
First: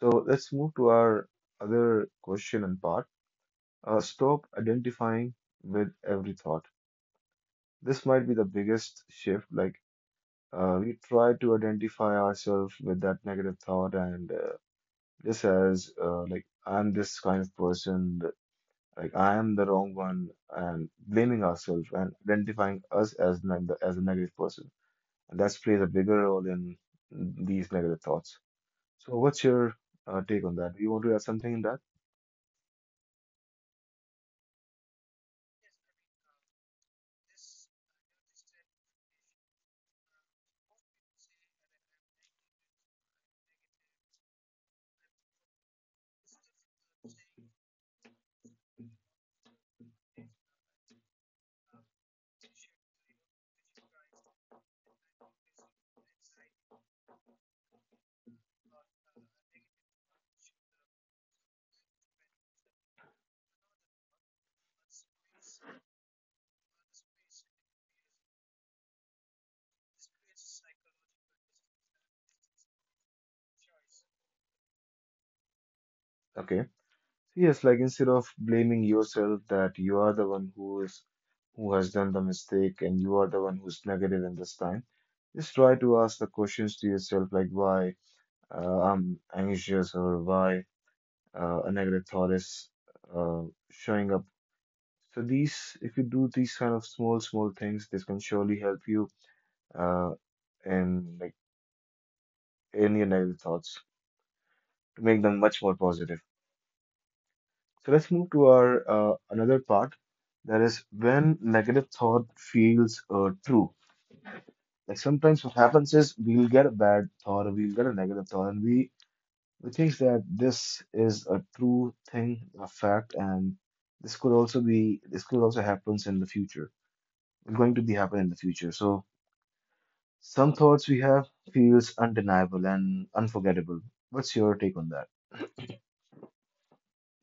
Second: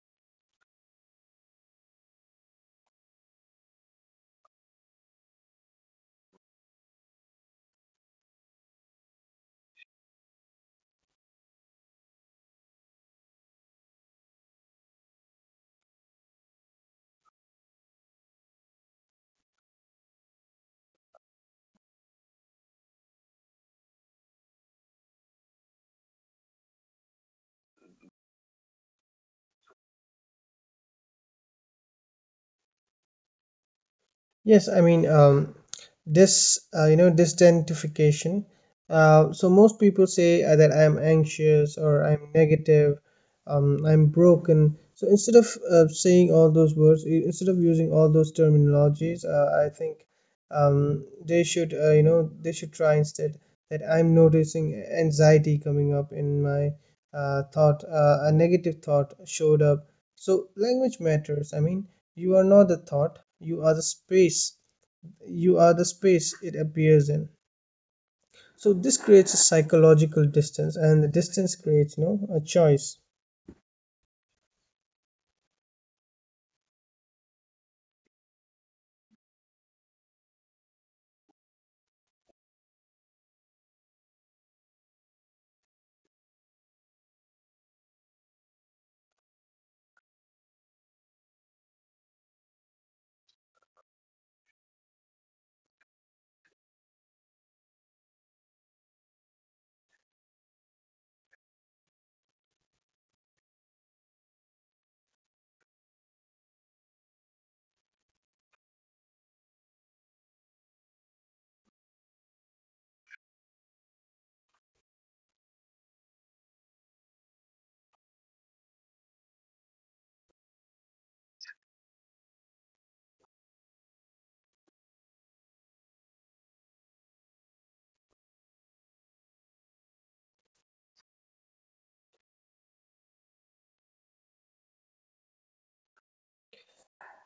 Speaker 1: So let's move to our other question and part. Stop identifying with every thought. This might be the biggest shift. Like we try to identify ourselves with that negative thought, and this as like I'm this kind of person, like I am the wrong one, and blaming ourselves and identifying us as as a negative person, and that plays a bigger role in these negative thoughts. So, what's your take on that? Do you want to add something in that?
Speaker 2: Yes, I mean, this, this identification. So most people say that I'm anxious or I'm negative, I'm broken. So instead of saying all those words, instead of using all those terminologies, I think they should, they should try instead that I'm noticing anxiety coming up in my thought. A negative thought showed up. So language matters. I mean, you are not the thought, you are the space, you are the space it appears in. So this creates a psychological distance, and the distance creates, you know, a choice.
Speaker 1: Okay. So yes, like instead of blaming yourself that you are the one who is who has done the mistake and you are the one who's negative in this time, just try to ask the questions to yourself like why I'm anxious or why a negative thought is uh, showing up. So these, if you do these kind of small, small things, this can surely help you uh, in like in your negative thoughts to make them much more positive. So let's move to our another part, that is when negative thought feels true. Like sometimes what happens is we'll get a bad thought or we'll get a negative thought and we think that this is a true thing, a fact, and this could also be this could also happens in the future. It's going to be happening in the future. So some thoughts we have feels undeniable and unforgettable. What's your take on that?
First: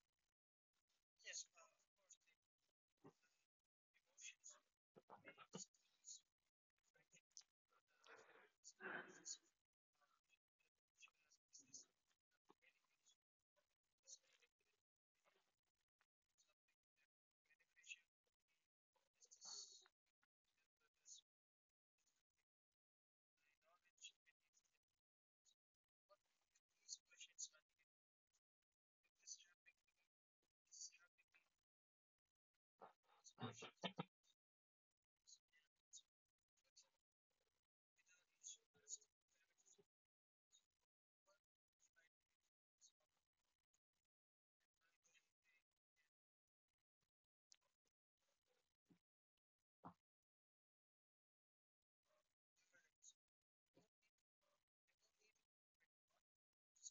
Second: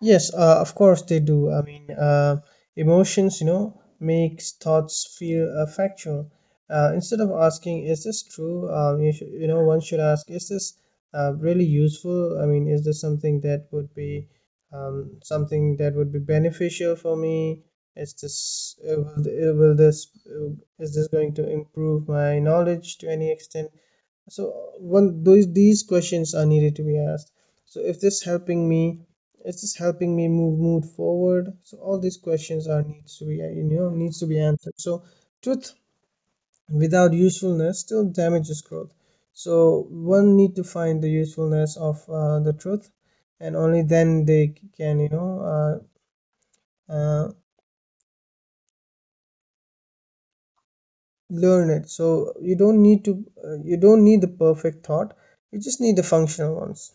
Speaker 2: Yes, of course they do. I mean, emotions, you know, makes thoughts feel factual. Instead of asking, "Is this true?" You, should, you know, one should ask, "Is this really useful? I mean, is this something that would be something that would be beneficial for me? Is this will this is this going to improve my knowledge to any extent?" So one those these questions are needed to be asked. So, if this helping me, is this helping me move forward? So all these questions are needs to be, needs to be answered. So truth without usefulness still damages growth. So one need to find the usefulness of the truth, and only then they can, uh, learn it. So you don't need to you don't need the perfect thought, you just need the functional ones.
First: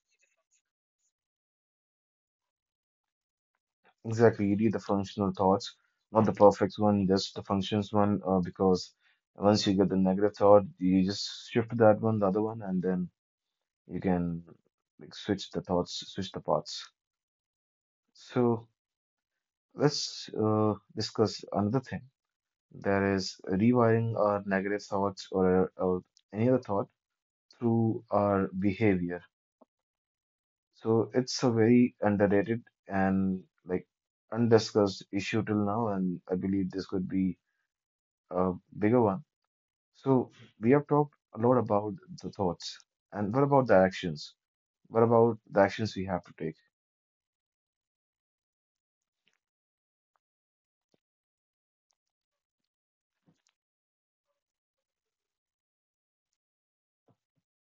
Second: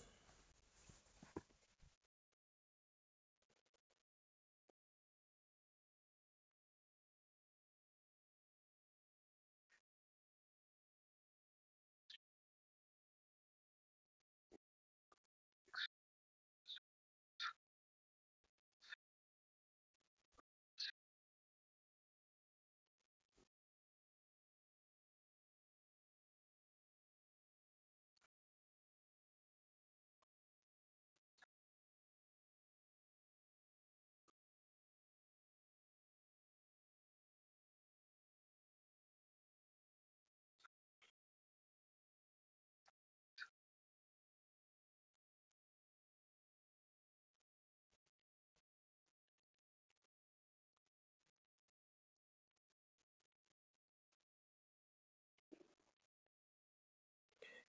Speaker 1: Exactly, you need the functional thoughts, not the perfect one, just the functions one, because once you get the negative thought, you just shift that one, the other one, and then you can like switch the thoughts, switch the parts. So let's discuss another thing. That is rewiring our negative thoughts or any other thought through our behavior. So it's a very underrated and like undiscussed issue till now, and I believe this could be a bigger one. So we have talked a lot about the thoughts, and what about the actions? What about the actions we have to take?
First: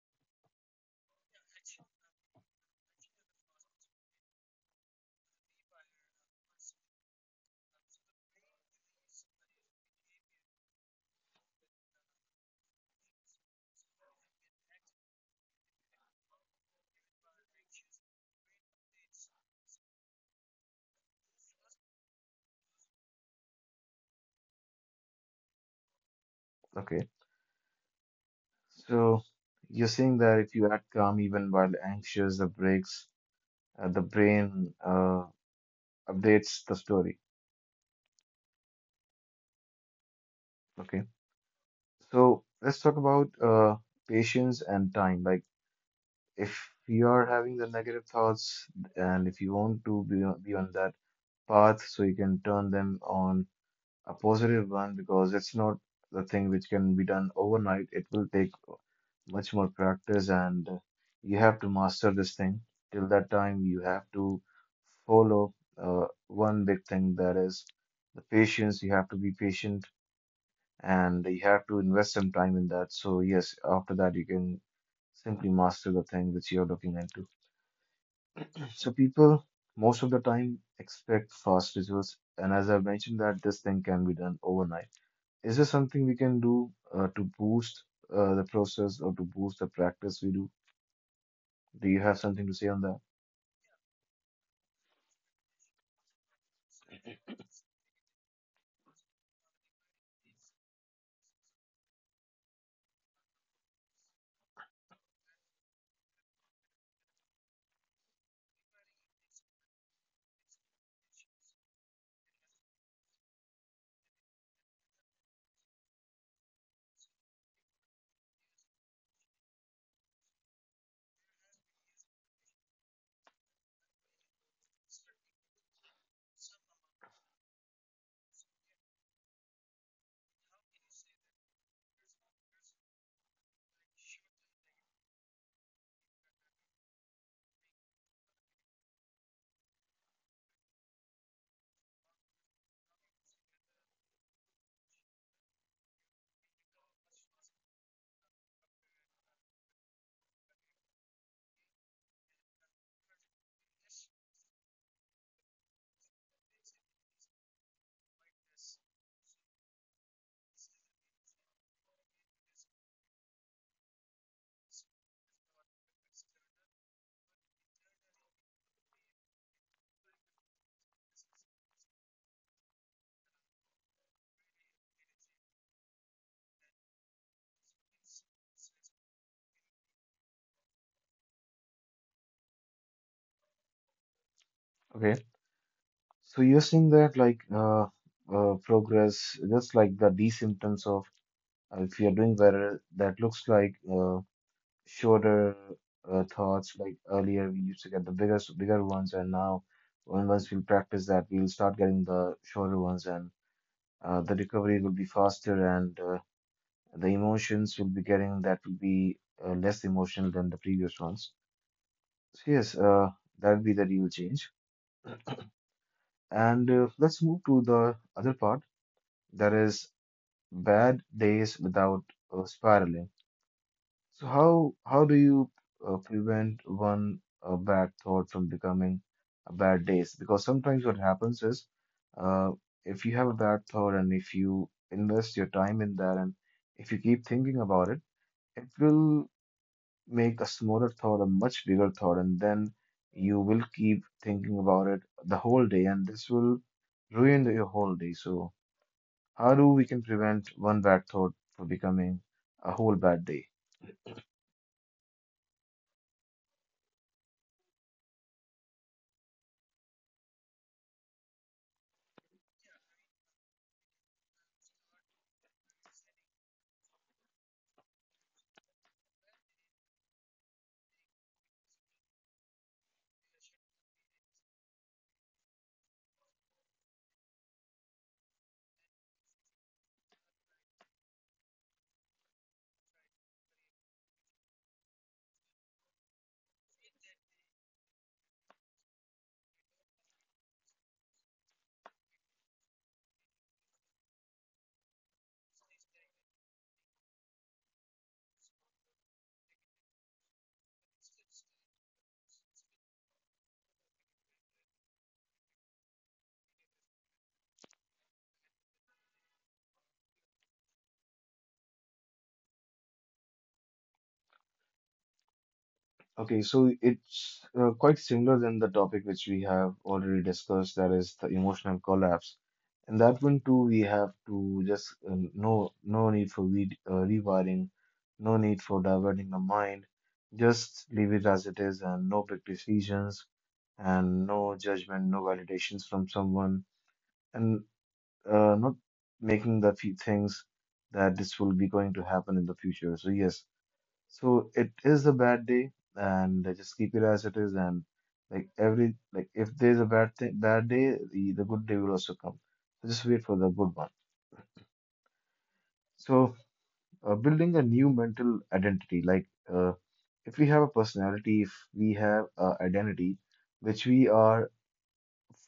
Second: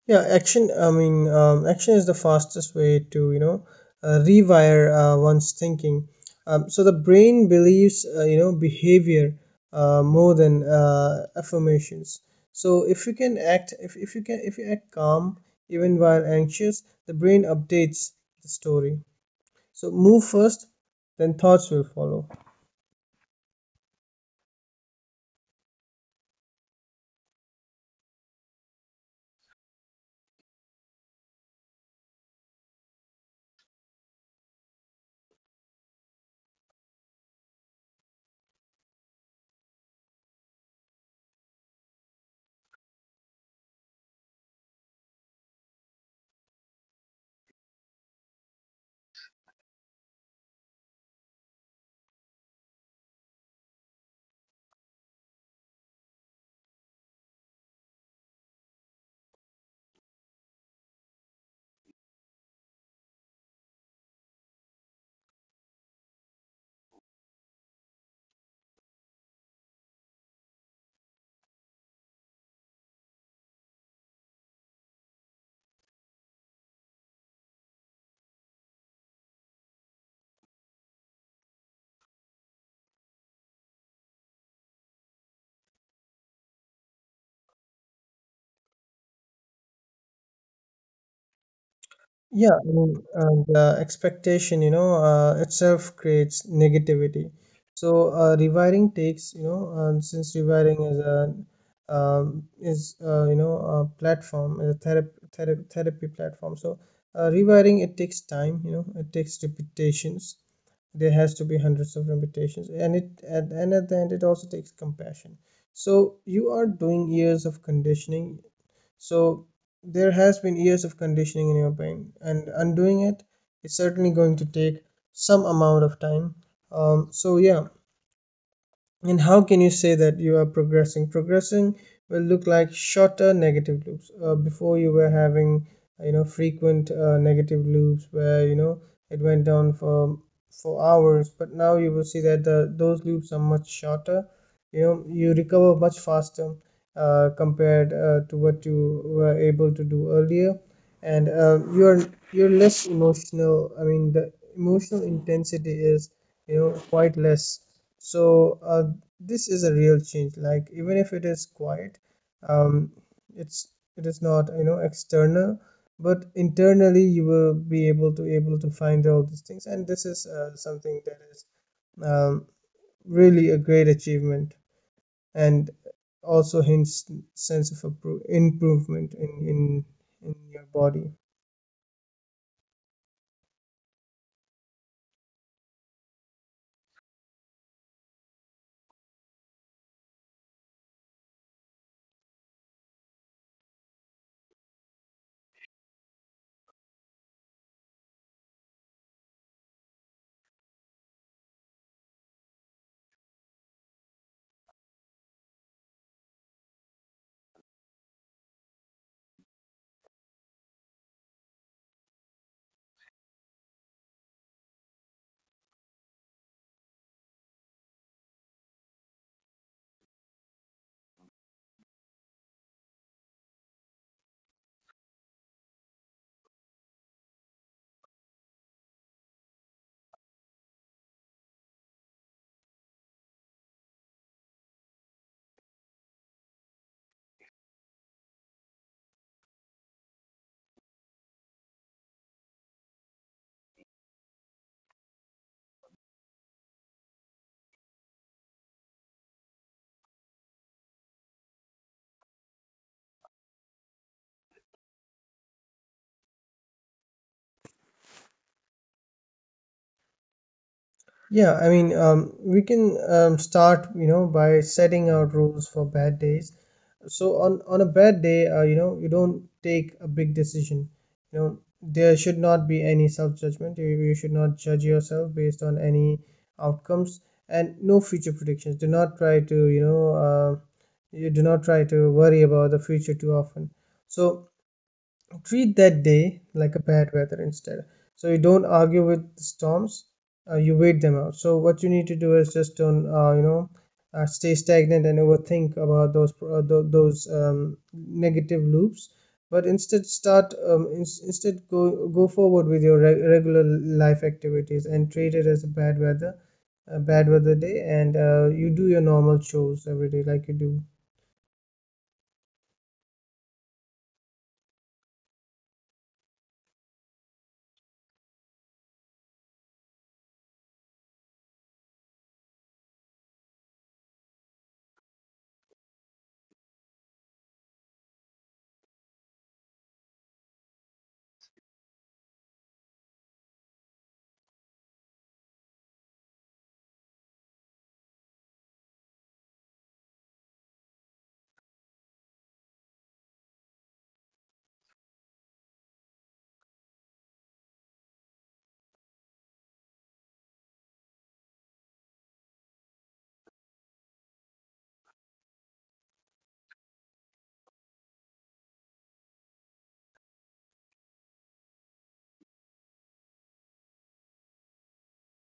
Speaker 2: Yeah, action. I mean, action is the fastest way to, you know, rewire one's thinking. So the brain believes you know, behavior more than affirmations. So if you can, if you act calm even while anxious, the brain updates the story. So move first, then thoughts will follow.
Speaker 1: Okay, so you're saying that if you act calm even while anxious, the brain updates the story. Okay, so let's talk about patience and time. Like if you are having the negative thoughts, and if you want to be on that path, so you can turn them on a positive one, because it's not the thing which can be done overnight. It will take much more practice and you have to master this thing. Till that time, you have to follow one big thing that is the patience. You have to be patient and you have to invest some time in that. So, yes, after that, you can simply master the thing which you're looking into. So, people most of the time expect fast results. And as I mentioned, that this thing can be done overnight. Is there something we can do to boost the process or to boost the practice we do? Do you have something
Speaker 2: Yeah,
Speaker 1: to say
Speaker 2: I
Speaker 1: on
Speaker 2: mean,
Speaker 1: that?
Speaker 2: and expectation, you know, itself creates negativity. So rewiring takes, you know, since rewiring is a is you know, a platform, a therapy platform. So rewiring it takes time, you know, it takes repetitions. There has to be hundreds of repetitions, and and at the end it also takes compassion. So you are doing years of conditioning so there has been years of conditioning in your brain, and undoing it is certainly going to take some amount of time. So, yeah, and how can you say that you are progressing? Progressing will look like shorter negative loops. Before you were having, you know, frequent negative loops where, you know, it went down for hours, but now you will see that the those loops are much shorter. You know, you recover much faster compared to what you were able to do earlier, and you're less emotional. I mean, the emotional intensity is, quite less so uh, this is a real change, like even if it is quiet um, it's it is not, you know, external, but internally you will be able to find all these things, and this is something that is um, really a great achievement, and also hints sense of improvement in in your body.
Speaker 1: Okay. So you're seeing that progress, just like the D symptoms of if you're doing better, that looks like shorter thoughts. Like earlier, we used to get the bigger, bigger ones, and now once we practice that, we'll start getting the shorter ones, and the recovery will be faster, and the emotions you'll be getting that will be less emotional than the previous ones. So yes, that will be the real change. And let's move to the other part, that is bad days without spiraling. So how do you prevent one bad thought from becoming a bad days? Because sometimes what happens is uh, if you have a bad thought and if you invest your time in that and if you keep thinking about it, it will make a smaller thought a much bigger thought, and then you will keep thinking about it the whole day, and this will ruin your whole day. So, how do we can prevent one bad thought from becoming a whole bad day?
Speaker 2: Yeah, I mean, we can start, you know, by setting out rules for bad days. So on a bad day, you know, you don't take a big decision. You know, there should not be any self judgment. You should not judge yourself based on any outcomes, and no future predictions. Do not try to, you know, you do not try to worry about the future too often. So treat that day like a bad weather instead. So you don't argue with the storms, you wait them out. So what you need to do is just don't, you know, stay stagnant and overthink about those negative loops. But instead, start ins instead go forward with your re regular life activities and treat it as a bad weather day, and you do your normal chores every day like you do.
Speaker 1: Okay, so it's quite similar than the topic which we have already discussed, that is the emotional collapse. And that one too, we have to just no need for re rewiring, no need for diverting the mind. Just leave it as it is, and no big decisions, and no judgment, no validations from someone, and not making the few things that this will be going to happen in the future. So yes, so it is a bad day, and just keep it as it is. And like every like, if there's a bad thing, bad day, the good day will also come. So just wait for the good one. So building a new mental identity, like uh, if we have a personality, if we have a identity which we are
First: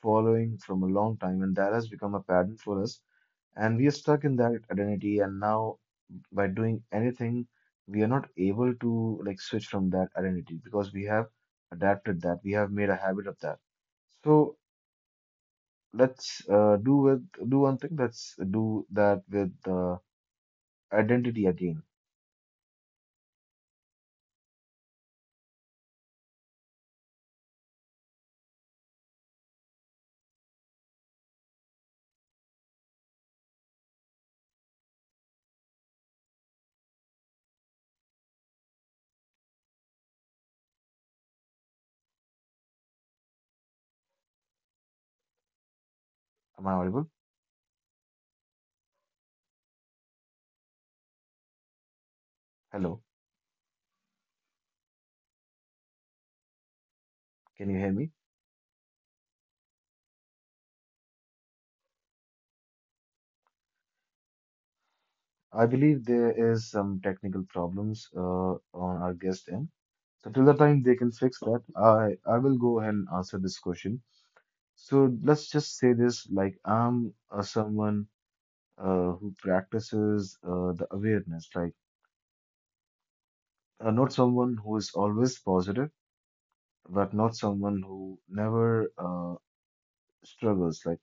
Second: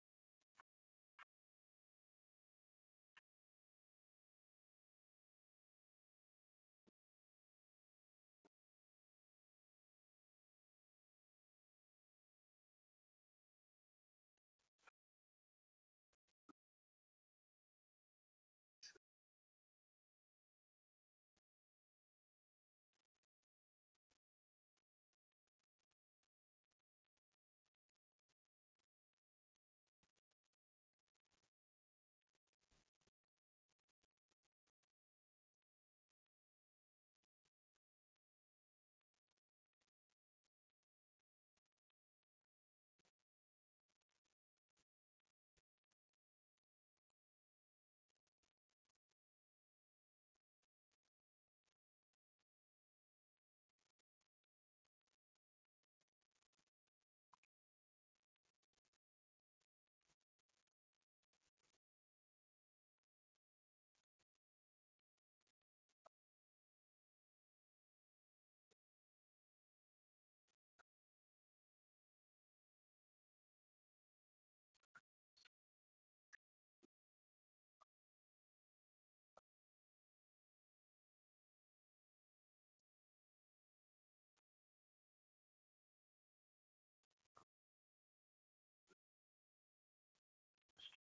Speaker 1: following from a long time, and that has become a pattern for us, and we are stuck in that identity, and now by doing anything, we are not able to like switch from that identity because we have adapted that. We have made a habit of that. So let's do one thing. Let's do that with identity again. Am I audible? Hello, can you hear me? I believe there is some technical problems on our guest end. So till the time they can fix that, I will go ahead and answer this question. So let's just say this like I'm someone who practices the awareness, like not someone who is always positive, but not someone who never struggles. Like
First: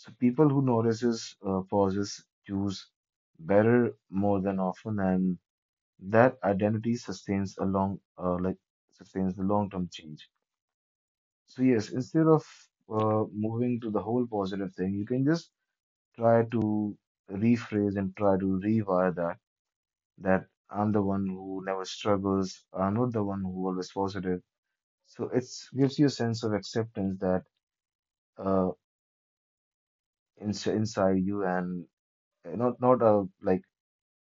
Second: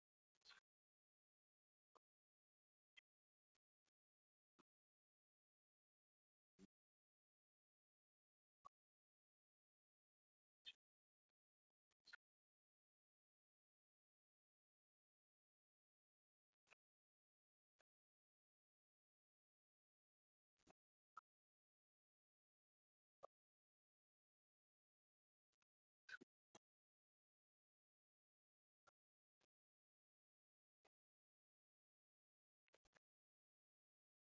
Speaker 1: so, people who notices pauses choose better more than often, and that identity sustains a long, like sustains the long-term change. So yes, instead of moving to the whole positive thing, you can just try to rephrase and try to rewire that I'm the one who never struggles. I'm not the one who always positive. So it gives you a sense of acceptance that uh, inside you and not a like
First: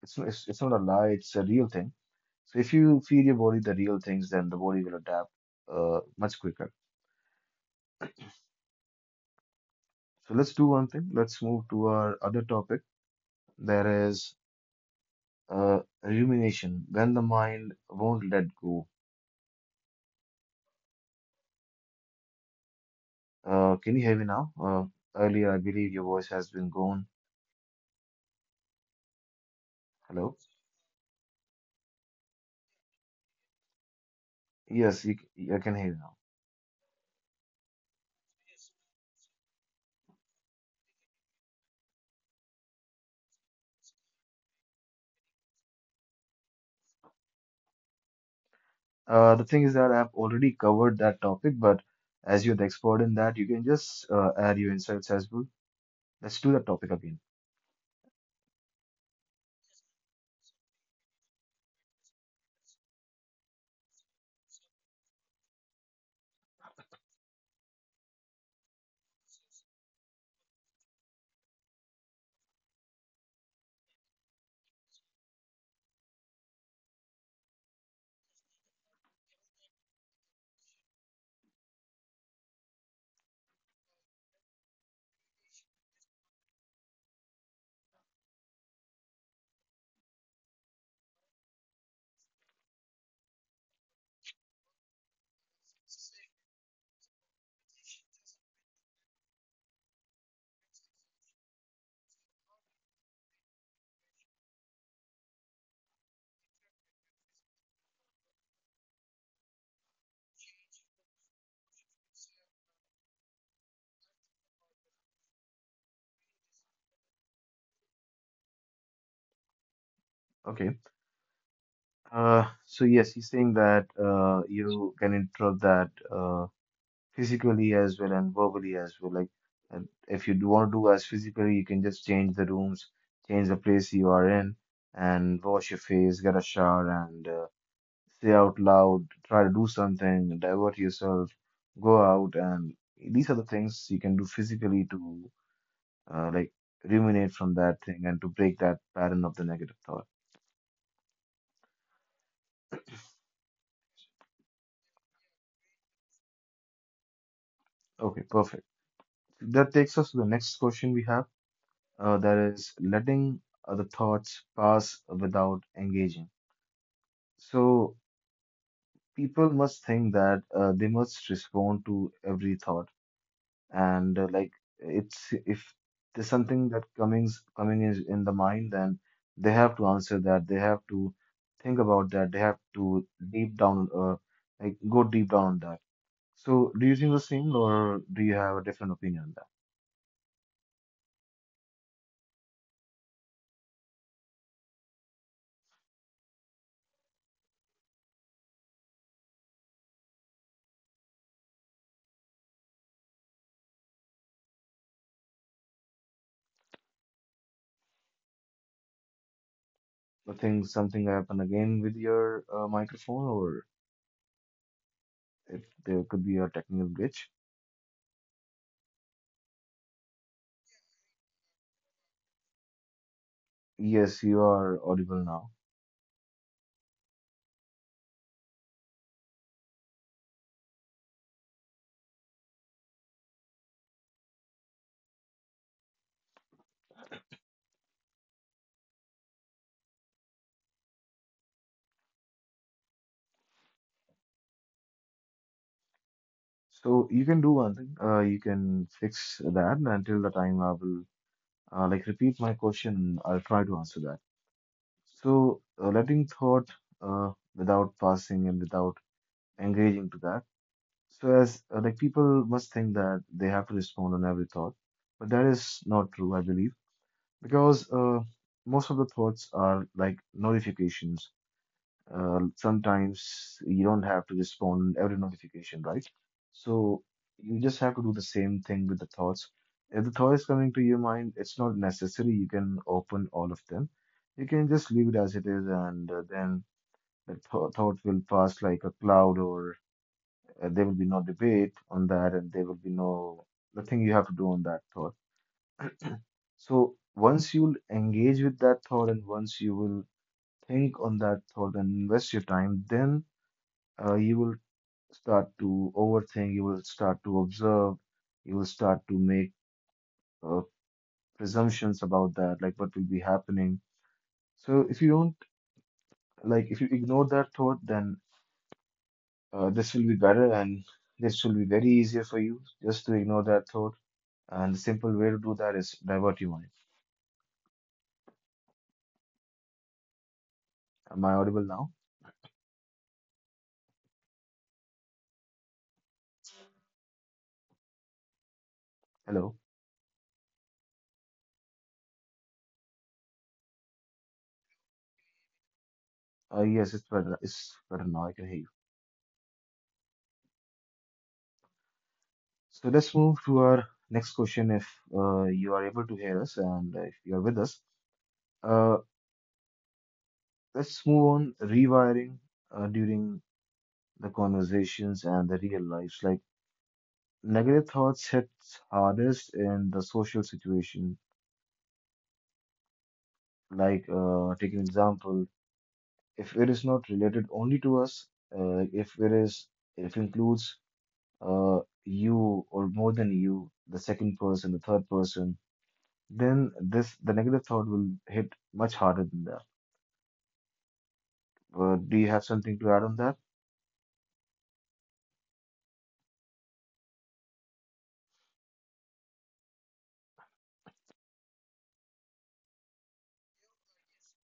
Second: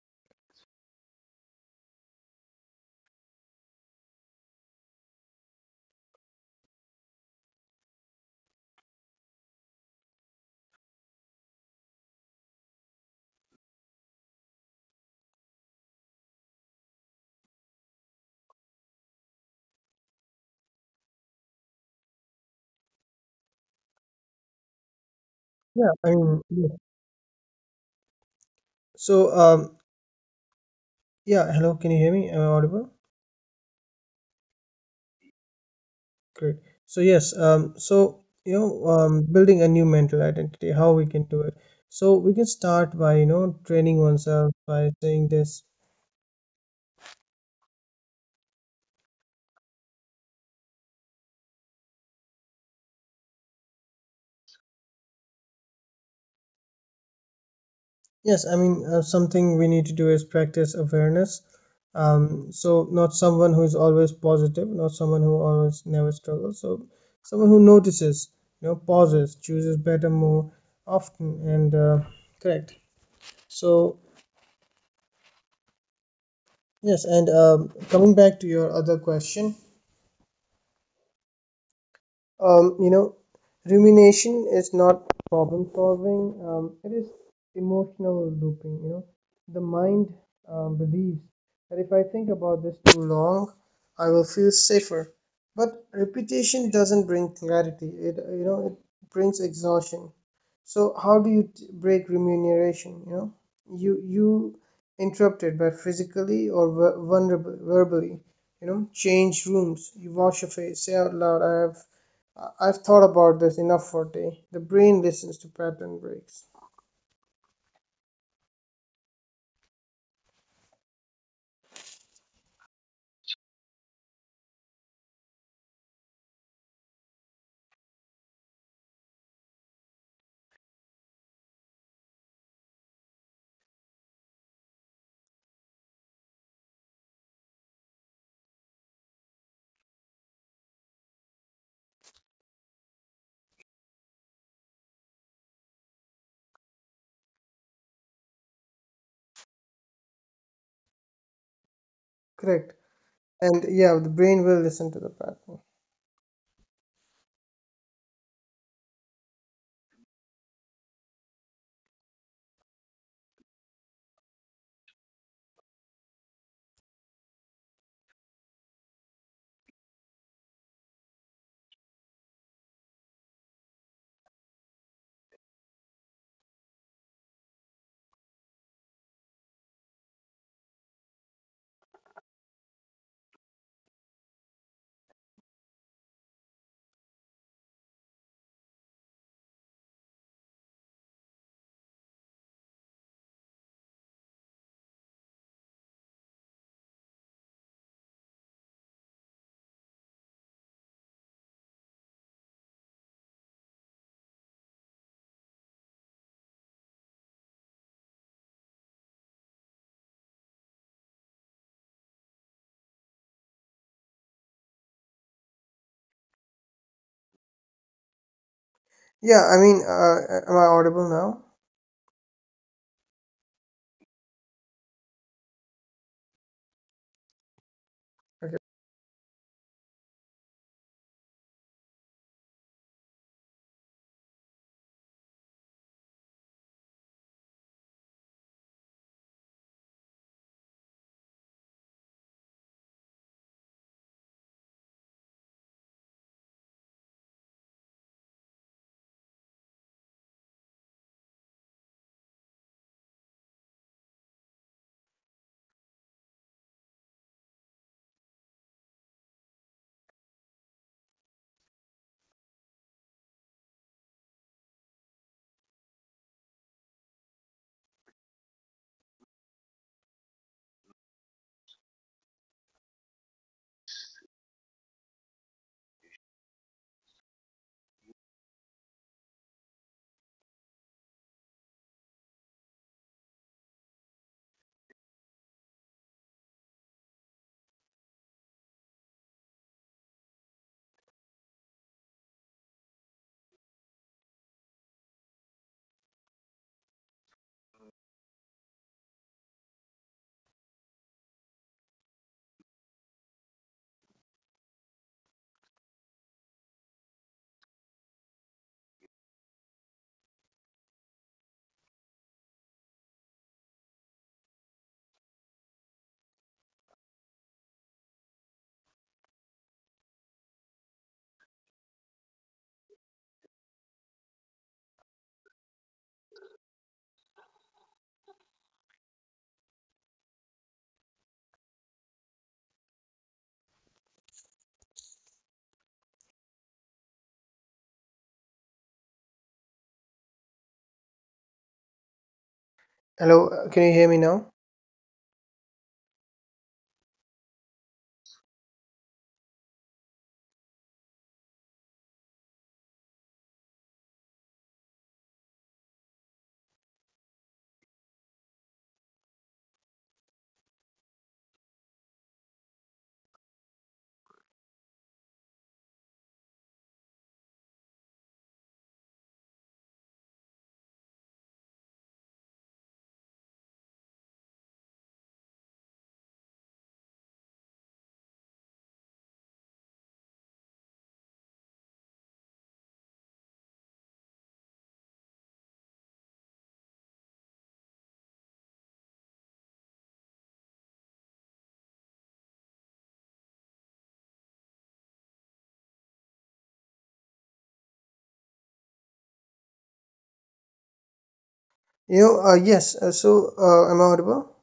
Speaker 1: it's not a lie. It's a real thing. So if you feed your body the real things, then the body will adapt much quicker. So let's do one thing. Let's move to our other topic. There is rumination when the mind won't let go. Can you hear me now? Earlier, I
Speaker 2: Yeah,
Speaker 1: believe your
Speaker 2: I
Speaker 1: voice
Speaker 2: mean,
Speaker 1: has been
Speaker 2: yeah.
Speaker 1: gone.
Speaker 2: So
Speaker 1: Hello.
Speaker 2: yeah. Hello, can you hear me? Am I audible?
Speaker 1: Yes, I can hear you now.
Speaker 2: Great. So yes, so you know, building a new mental identity, how we can do it. So we can start by, you know, training oneself by saying this.
Speaker 1: The thing is that I've already covered that topic, but as you're the expert in that, you can just add your insights as well. Let's do that topic again.
Speaker 2: Yes, I mean, something we need to do is practice awareness. So not someone who is always positive, not someone who always never struggles. So someone who notices, you know, pauses, chooses better more often, and correct. So yes, and coming back to your other question. You know, rumination is not problem solving, it is emotional looping. You know, the mind believes that if I think about this too long, I will feel safer. But repetition doesn't bring clarity, it, you know, it brings exhaustion. So how do you break remuneration? You know, you interrupted by physically or vulnerable verbally. You know, change rooms. You wash your face. Say out loud, "I have, I've thought about this enough for today." The brain listens to pattern breaks.
Speaker 1: Okay. So yes, he's saying that you can interrupt that physically as well and verbally as well. Like, and if you do want to do as physically, you can just change the rooms, change the place you are in, and wash your face, get a shower, and say out loud, try to do something, divert yourself, go out, and these are the things you can do physically to uh, like ruminate from that thing and to break that pattern of the negative thought.
Speaker 2: Correct. And yeah, the brain will listen to the pattern.
Speaker 1: Okay, perfect. That takes us to the next question we have, that is letting other thoughts pass without engaging. So people must think that they must respond to every thought and like it's if there's something that coming is in the mind, then they have to answer that, they have to think about that, they have to deep down go deep down on that. So do you think the same or do you have a different opinion on that? I think something happened again with your microphone, or if there could be a technical glitch.
Speaker 2: Yeah, I mean, am I audible now?
Speaker 1: Yes, you are audible now.
Speaker 2: Okay.
Speaker 1: So you can do one thing, you can fix that until the time I will, repeat my question. I'll try to answer that. So, letting thought without passing and without engaging to that. So, as like people must think that they have to respond on every thought, but that is not true, I believe, because most of the thoughts are like notifications. Sometimes you don't have to respond every notification, right? So you just have to do the same thing with the thoughts. If the thought is coming to your mind, it's not necessary. You can open all of them. You can just leave it as it is, and then the th thought will pass like a cloud, or there will be no debate on that, and there will be no nothing you have to do on that thought. So once you'll engage with that thought, and once you will think on that thought and invest your time, then you will start to overthink, you will start to observe, you will start to make uh, presumptions about that, like what will be happening. So if you don't like, if you ignore that thought, then this will be better and this will be very easier for you just to ignore that thought. And the simple way to do that is divert your mind. Am I audible now? Hello.
Speaker 2: Hello, can you hear me now?
Speaker 1: Yes, it's better. It's better now. I can hear you. So let's move to our next question. If you are able to hear us and if you are with us, Uh, let's move on rewiring during the conversations and the real lives. Like negative thoughts hits hardest in the social situation. Like take an example, if it is not related only to us, if it is if includes you or more than you, the second person, the third person, then this the negative thought will hit much harder than that. Do you have something to add on that?
Speaker 2: You know, yes. Am I audible?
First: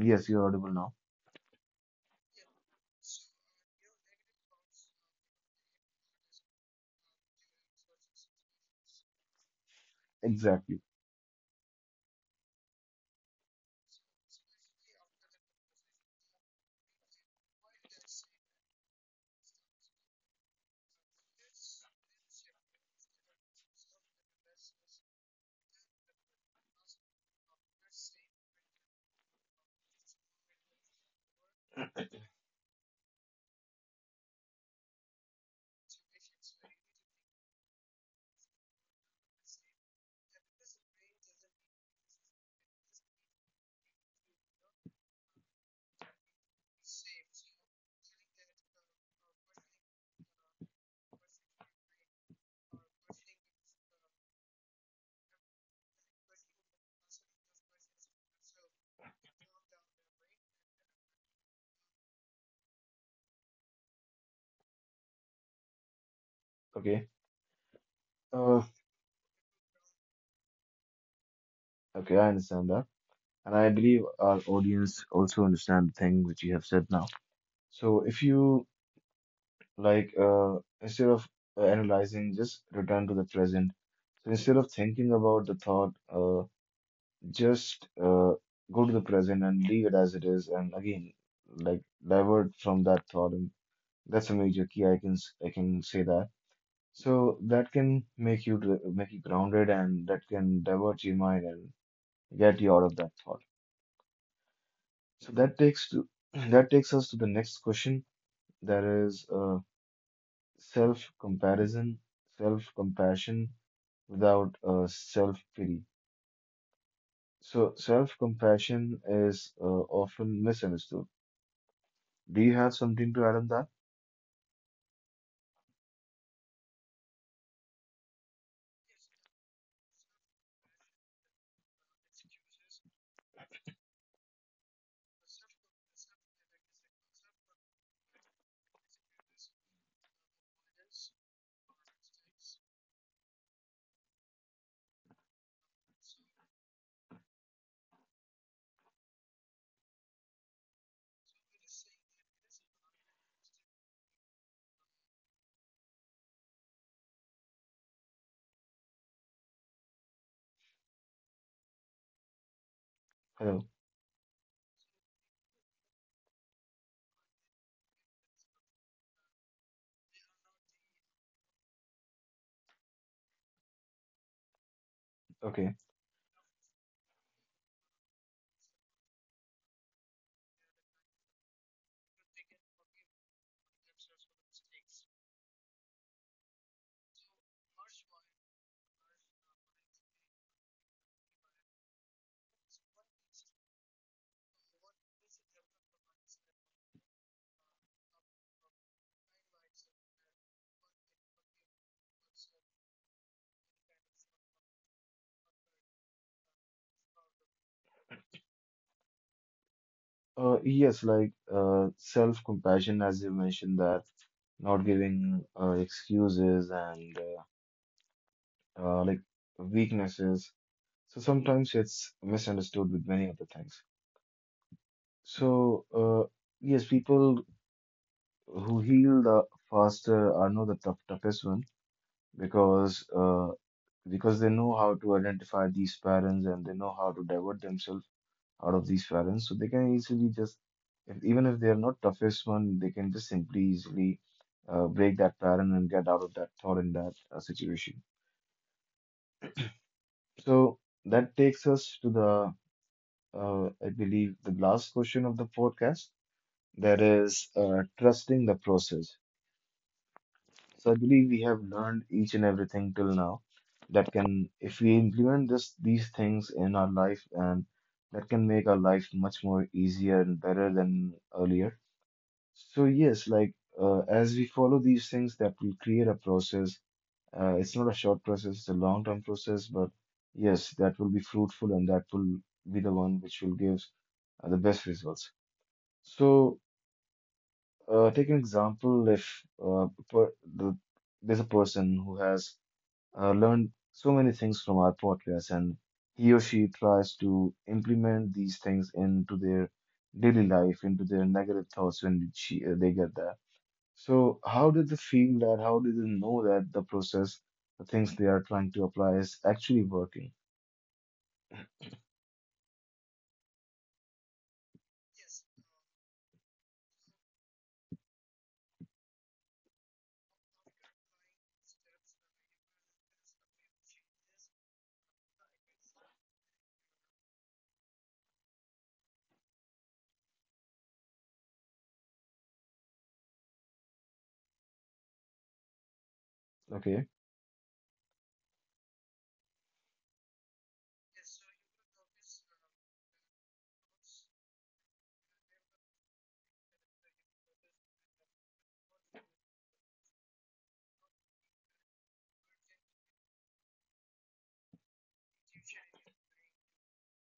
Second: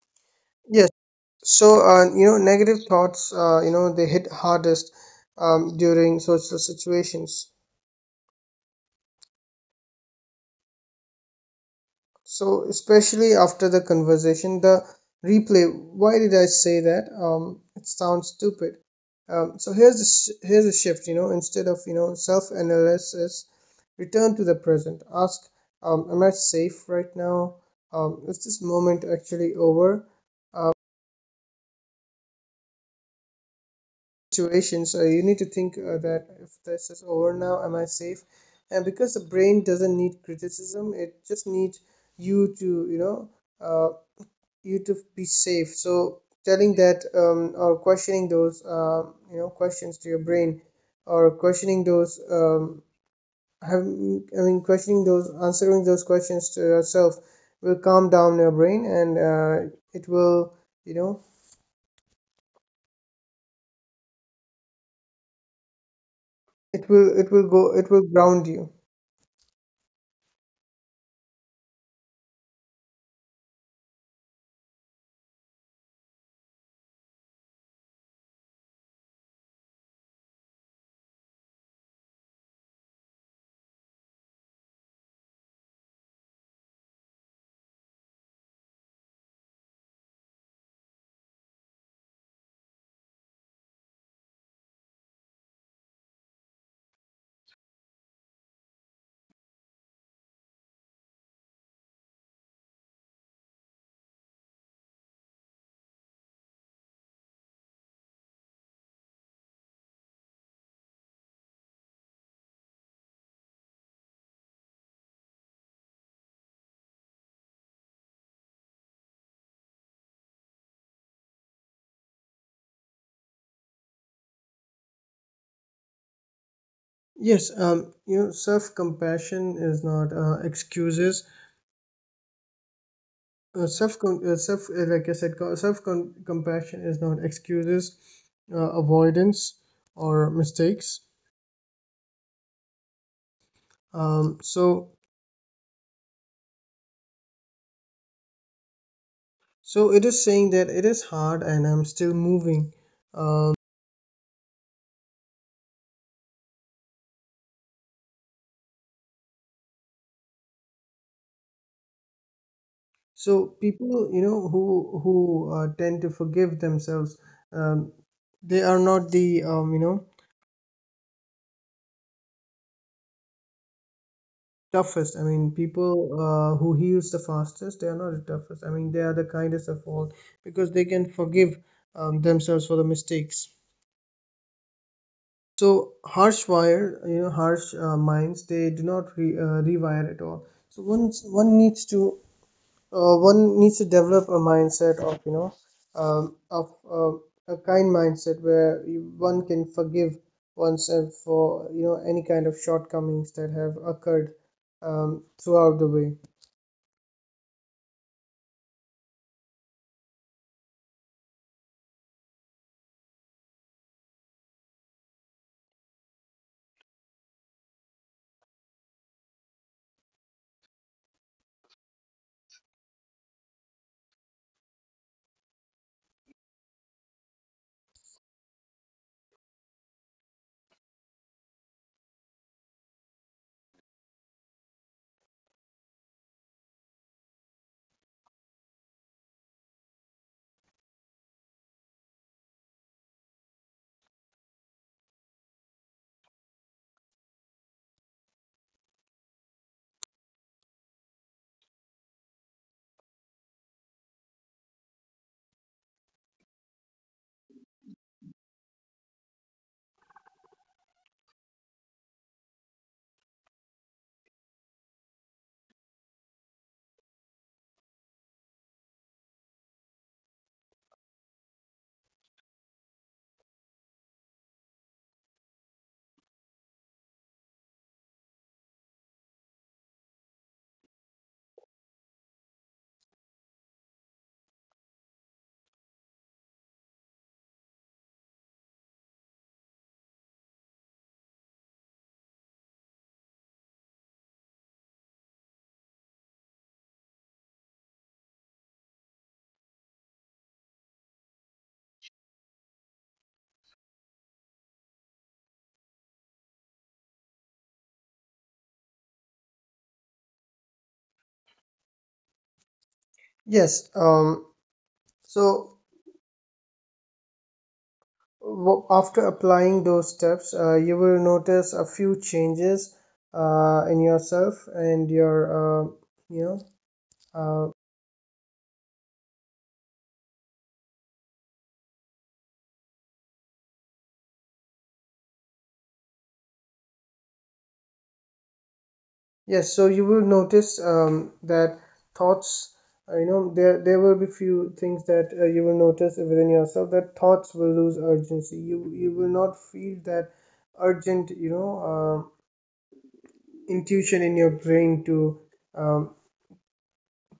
Speaker 1: Yes, you're audible
Speaker 2: Yes.
Speaker 1: now.
Speaker 2: So, you know, negative thoughts, you know, they hit hardest during social situations.
Speaker 1: Exactly.
Speaker 2: So, especially after the conversation, the replay, why did I say that? It sounds stupid. So here's the here's a shift, you know, instead of, you know, self-analysis, return to the present. Ask, am I safe right now? Is this moment actually over? Situation, so you need to think, that if this is over now, am I safe? And because the brain doesn't need criticism, it just needs you to, you know, uh, you to be safe. So telling that, or questioning those, you know, questions to your brain, or questioning those, having, I mean questioning those, answering those questions to yourself will calm down your brain, and it will, you know,
Speaker 1: Okay.
Speaker 2: it will ground
Speaker 1: Uh,
Speaker 2: you.
Speaker 1: okay, I understand that. And I believe our audience also understand the thing which you have said now. So if you like, instead of analyzing, just return to the present. So instead of thinking about the thought, just go to the present and leave it as it is. And again, like divert from that thought. And that's a major key. I can say that. So that can make you grounded, and that can divert your mind and get you out of that thought. So that takes to [clears throat] that takes us to the next question. That is self-comparison, self-compassion without self-pity. So self-compassion is often misunderstood. Do you have something to add on that?
Speaker 2: Yes, you know, self-compassion is not excuses. Like I said, self-compassion is not excuses, avoidance, or mistakes. Um, so, so it is saying that it is hard, and I'm still moving. Um, so
Speaker 1: Hello.
Speaker 2: people, you know, who tend to forgive themselves, um, they are not the you know, toughest. I mean,
Speaker 1: Okay.
Speaker 2: people who heals the fastest, they are not the toughest. I mean, they are the kindest of all, because they can forgive themselves for the mistakes. So harsh wire, you know, harsh minds, they do not rewire at all. So one needs to, one needs to develop a mindset of, you know, of a kind mindset where one can forgive oneself for, you know, any kind of shortcomings that have occurred throughout the way.
Speaker 1: Yes, like self-compassion, as you mentioned that not giving excuses and uh, uh, like weaknesses. So sometimes it's misunderstood with many other things. So, yes, people who heal the faster are not the toughest one because uh, because they know how to identify these patterns and they know how to divert themselves out of these patterns. So they can easily just, if, even if they are not toughest one, they can just simply easily break that pattern and get out of that thought in that situation. So that takes us to I believe, the last question of the podcast. That is trusting the process. So I believe we have learned each and everything till now that can, if we implement this these things in our life, and that can make our life much more easier and better than earlier. So yes, like as we follow these things, that will create a process. It's not a short process; it's a long-term process. But yes, that will be fruitful, and that will be the one which will give the best results. So take an example: if uh, per, the, there's a person who has learned so many things from our podcast, and he or she tries to implement these things into their daily life, into their negative thoughts when they get that. So, how did they feel that? How did they know that the process, the things they are trying to apply, is actually working?
Speaker 2: Yes, so after applying those steps, you will notice a few changes in yourself and your, you know, uh,
Speaker 1: Okay,
Speaker 2: yes, so you will notice that thoughts, you know, there will be few things that you will notice within yourself, that thoughts will lose urgency. You will not feel that urgent, you know, intuition in your brain um,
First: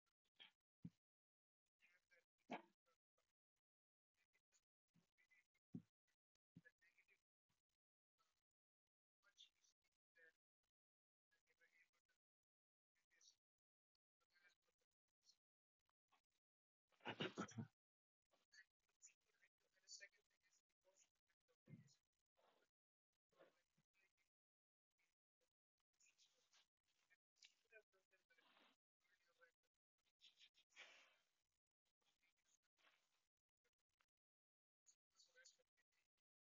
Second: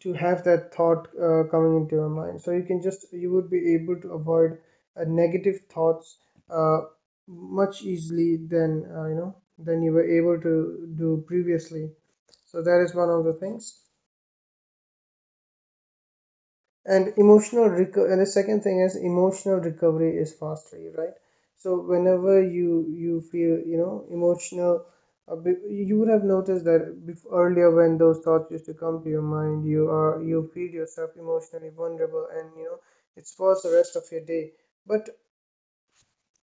Speaker 2: to have that thought coming into your mind, so you can just, you would be able to avoid negative thoughts uh, much easily than, you know, than you were able to do previously. So that is one of the things. And the second thing is emotional recovery is faster, right? So whenever you feel, you know, emotional a bit, you would have noticed that, earlier, when those thoughts used to come to your mind, you feel yourself emotionally vulnerable, and, you know, it's for the rest of your day. But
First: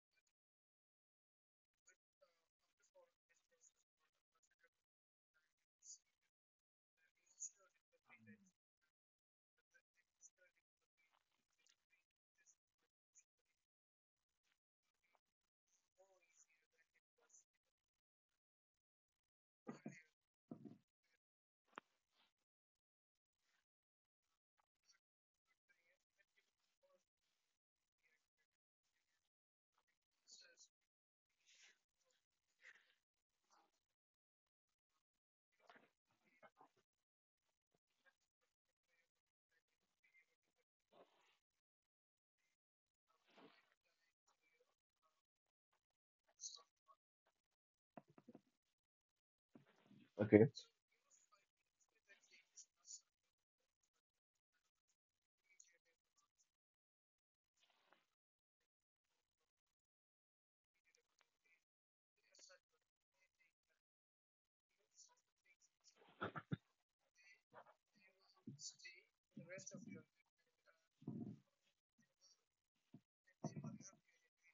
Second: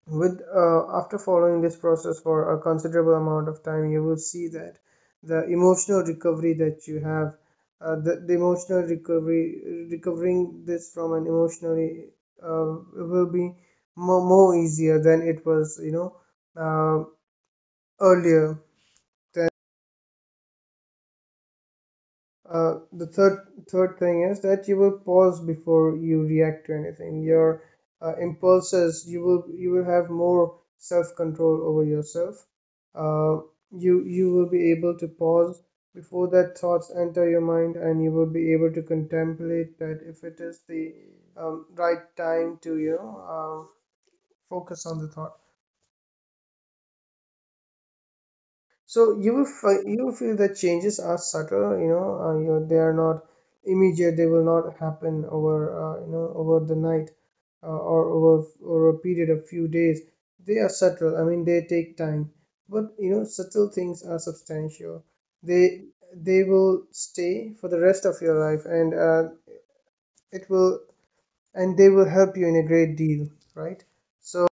Speaker 2: with, after following this process for a considerable amount of time, you will see that the emotional recovery that you have, the emotional recovery recovering this from an emotionally, will be more easier than it was, you know, uh, earlier. The third thing is that you will pause before you react to anything. Your impulses, you will have more self control over yourself. Uh, you you will be able to pause before that thoughts enter your mind, and you will be able to contemplate that if it is the right time to, you know, focus on the thought. So you will you will feel
Speaker 1: okay,
Speaker 2: that changes are subtle, you know, they are not immediate. They will not happen over, you know, over the night, or over a period of few days. They are subtle. I mean, they take time, but you know, subtle things are substantial. They they will stay for the rest of your life, and it will, and they will help you in a great deal, right? So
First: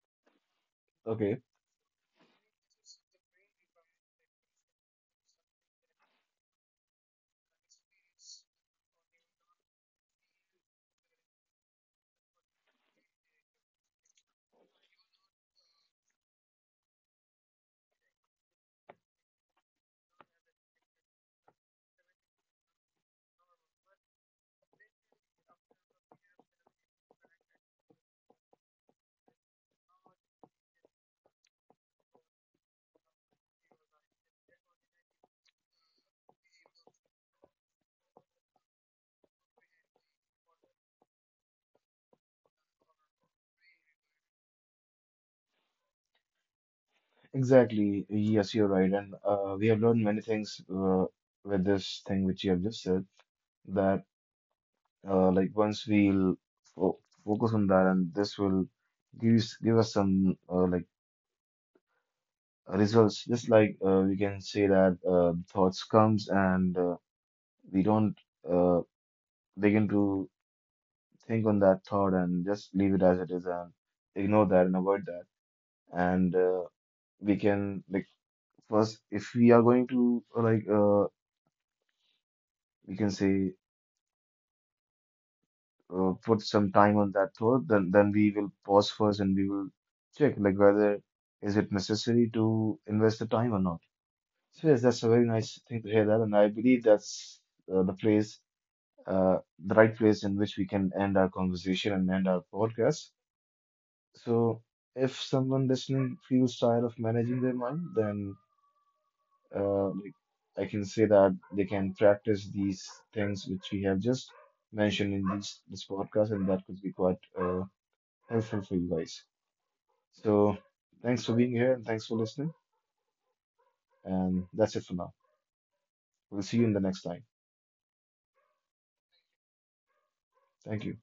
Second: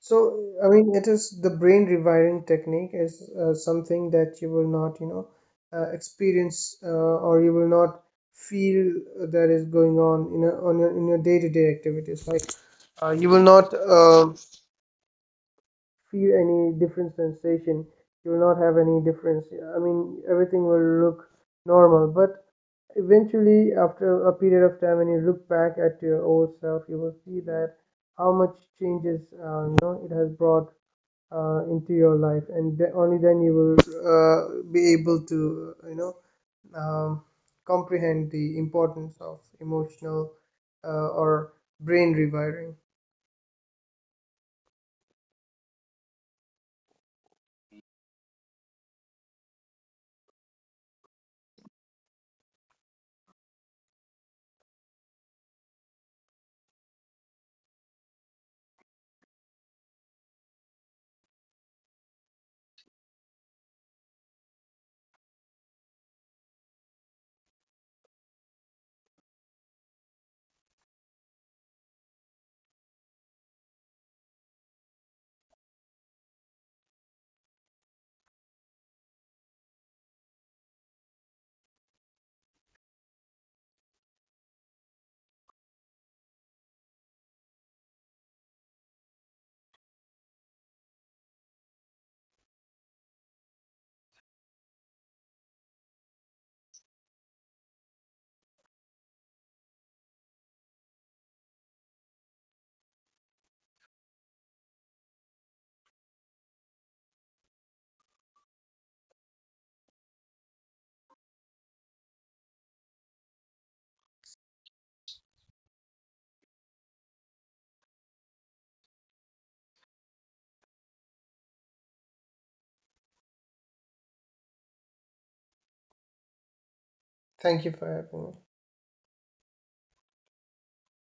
Speaker 2: So, I mean, it is
Speaker 1: okay,
Speaker 2: the brain rewiring technique, is something that you will not, you know, experience, or you will not feel that is going on in a, on your in your day-to-day activities. Like you will not feel any different sensation. You will not have any difference. I mean, everything will look normal. But eventually, after a period of time, when you look back at your old self, you will see that how much changes you know, it has brought into your life, and only then you will be able to, you know, um, comprehend the importance of emotional, or brain rewiring.
Speaker 1: exactly. Yes, you're right, and we have learned many things with this thing which you have just said that like once we'll fo focus on that and this will give us some uh, like results just like we can say that thoughts comes and we don't uh, begin to think on that thought and just leave it as it is and ignore that and avoid that and we can like first if we are going to uh, like uh, we can say put some time on that thought, then we will pause first and we will check like whether is it necessary to invest the time or not. So yes, that's a very nice thing to hear that, and I believe that's uh, the place, uh, the right place in which we can end our conversation and end our podcast. So if someone listening feels tired of managing their mind, then like I can say that they can practice these things which we have just mentioned in this podcast, and that could be quite helpful for you guys. So thanks for being here and thanks for listening. And that's it for now. We'll see you in the next time.
Speaker 2: Thank you for having me.
Speaker 1: Thank you.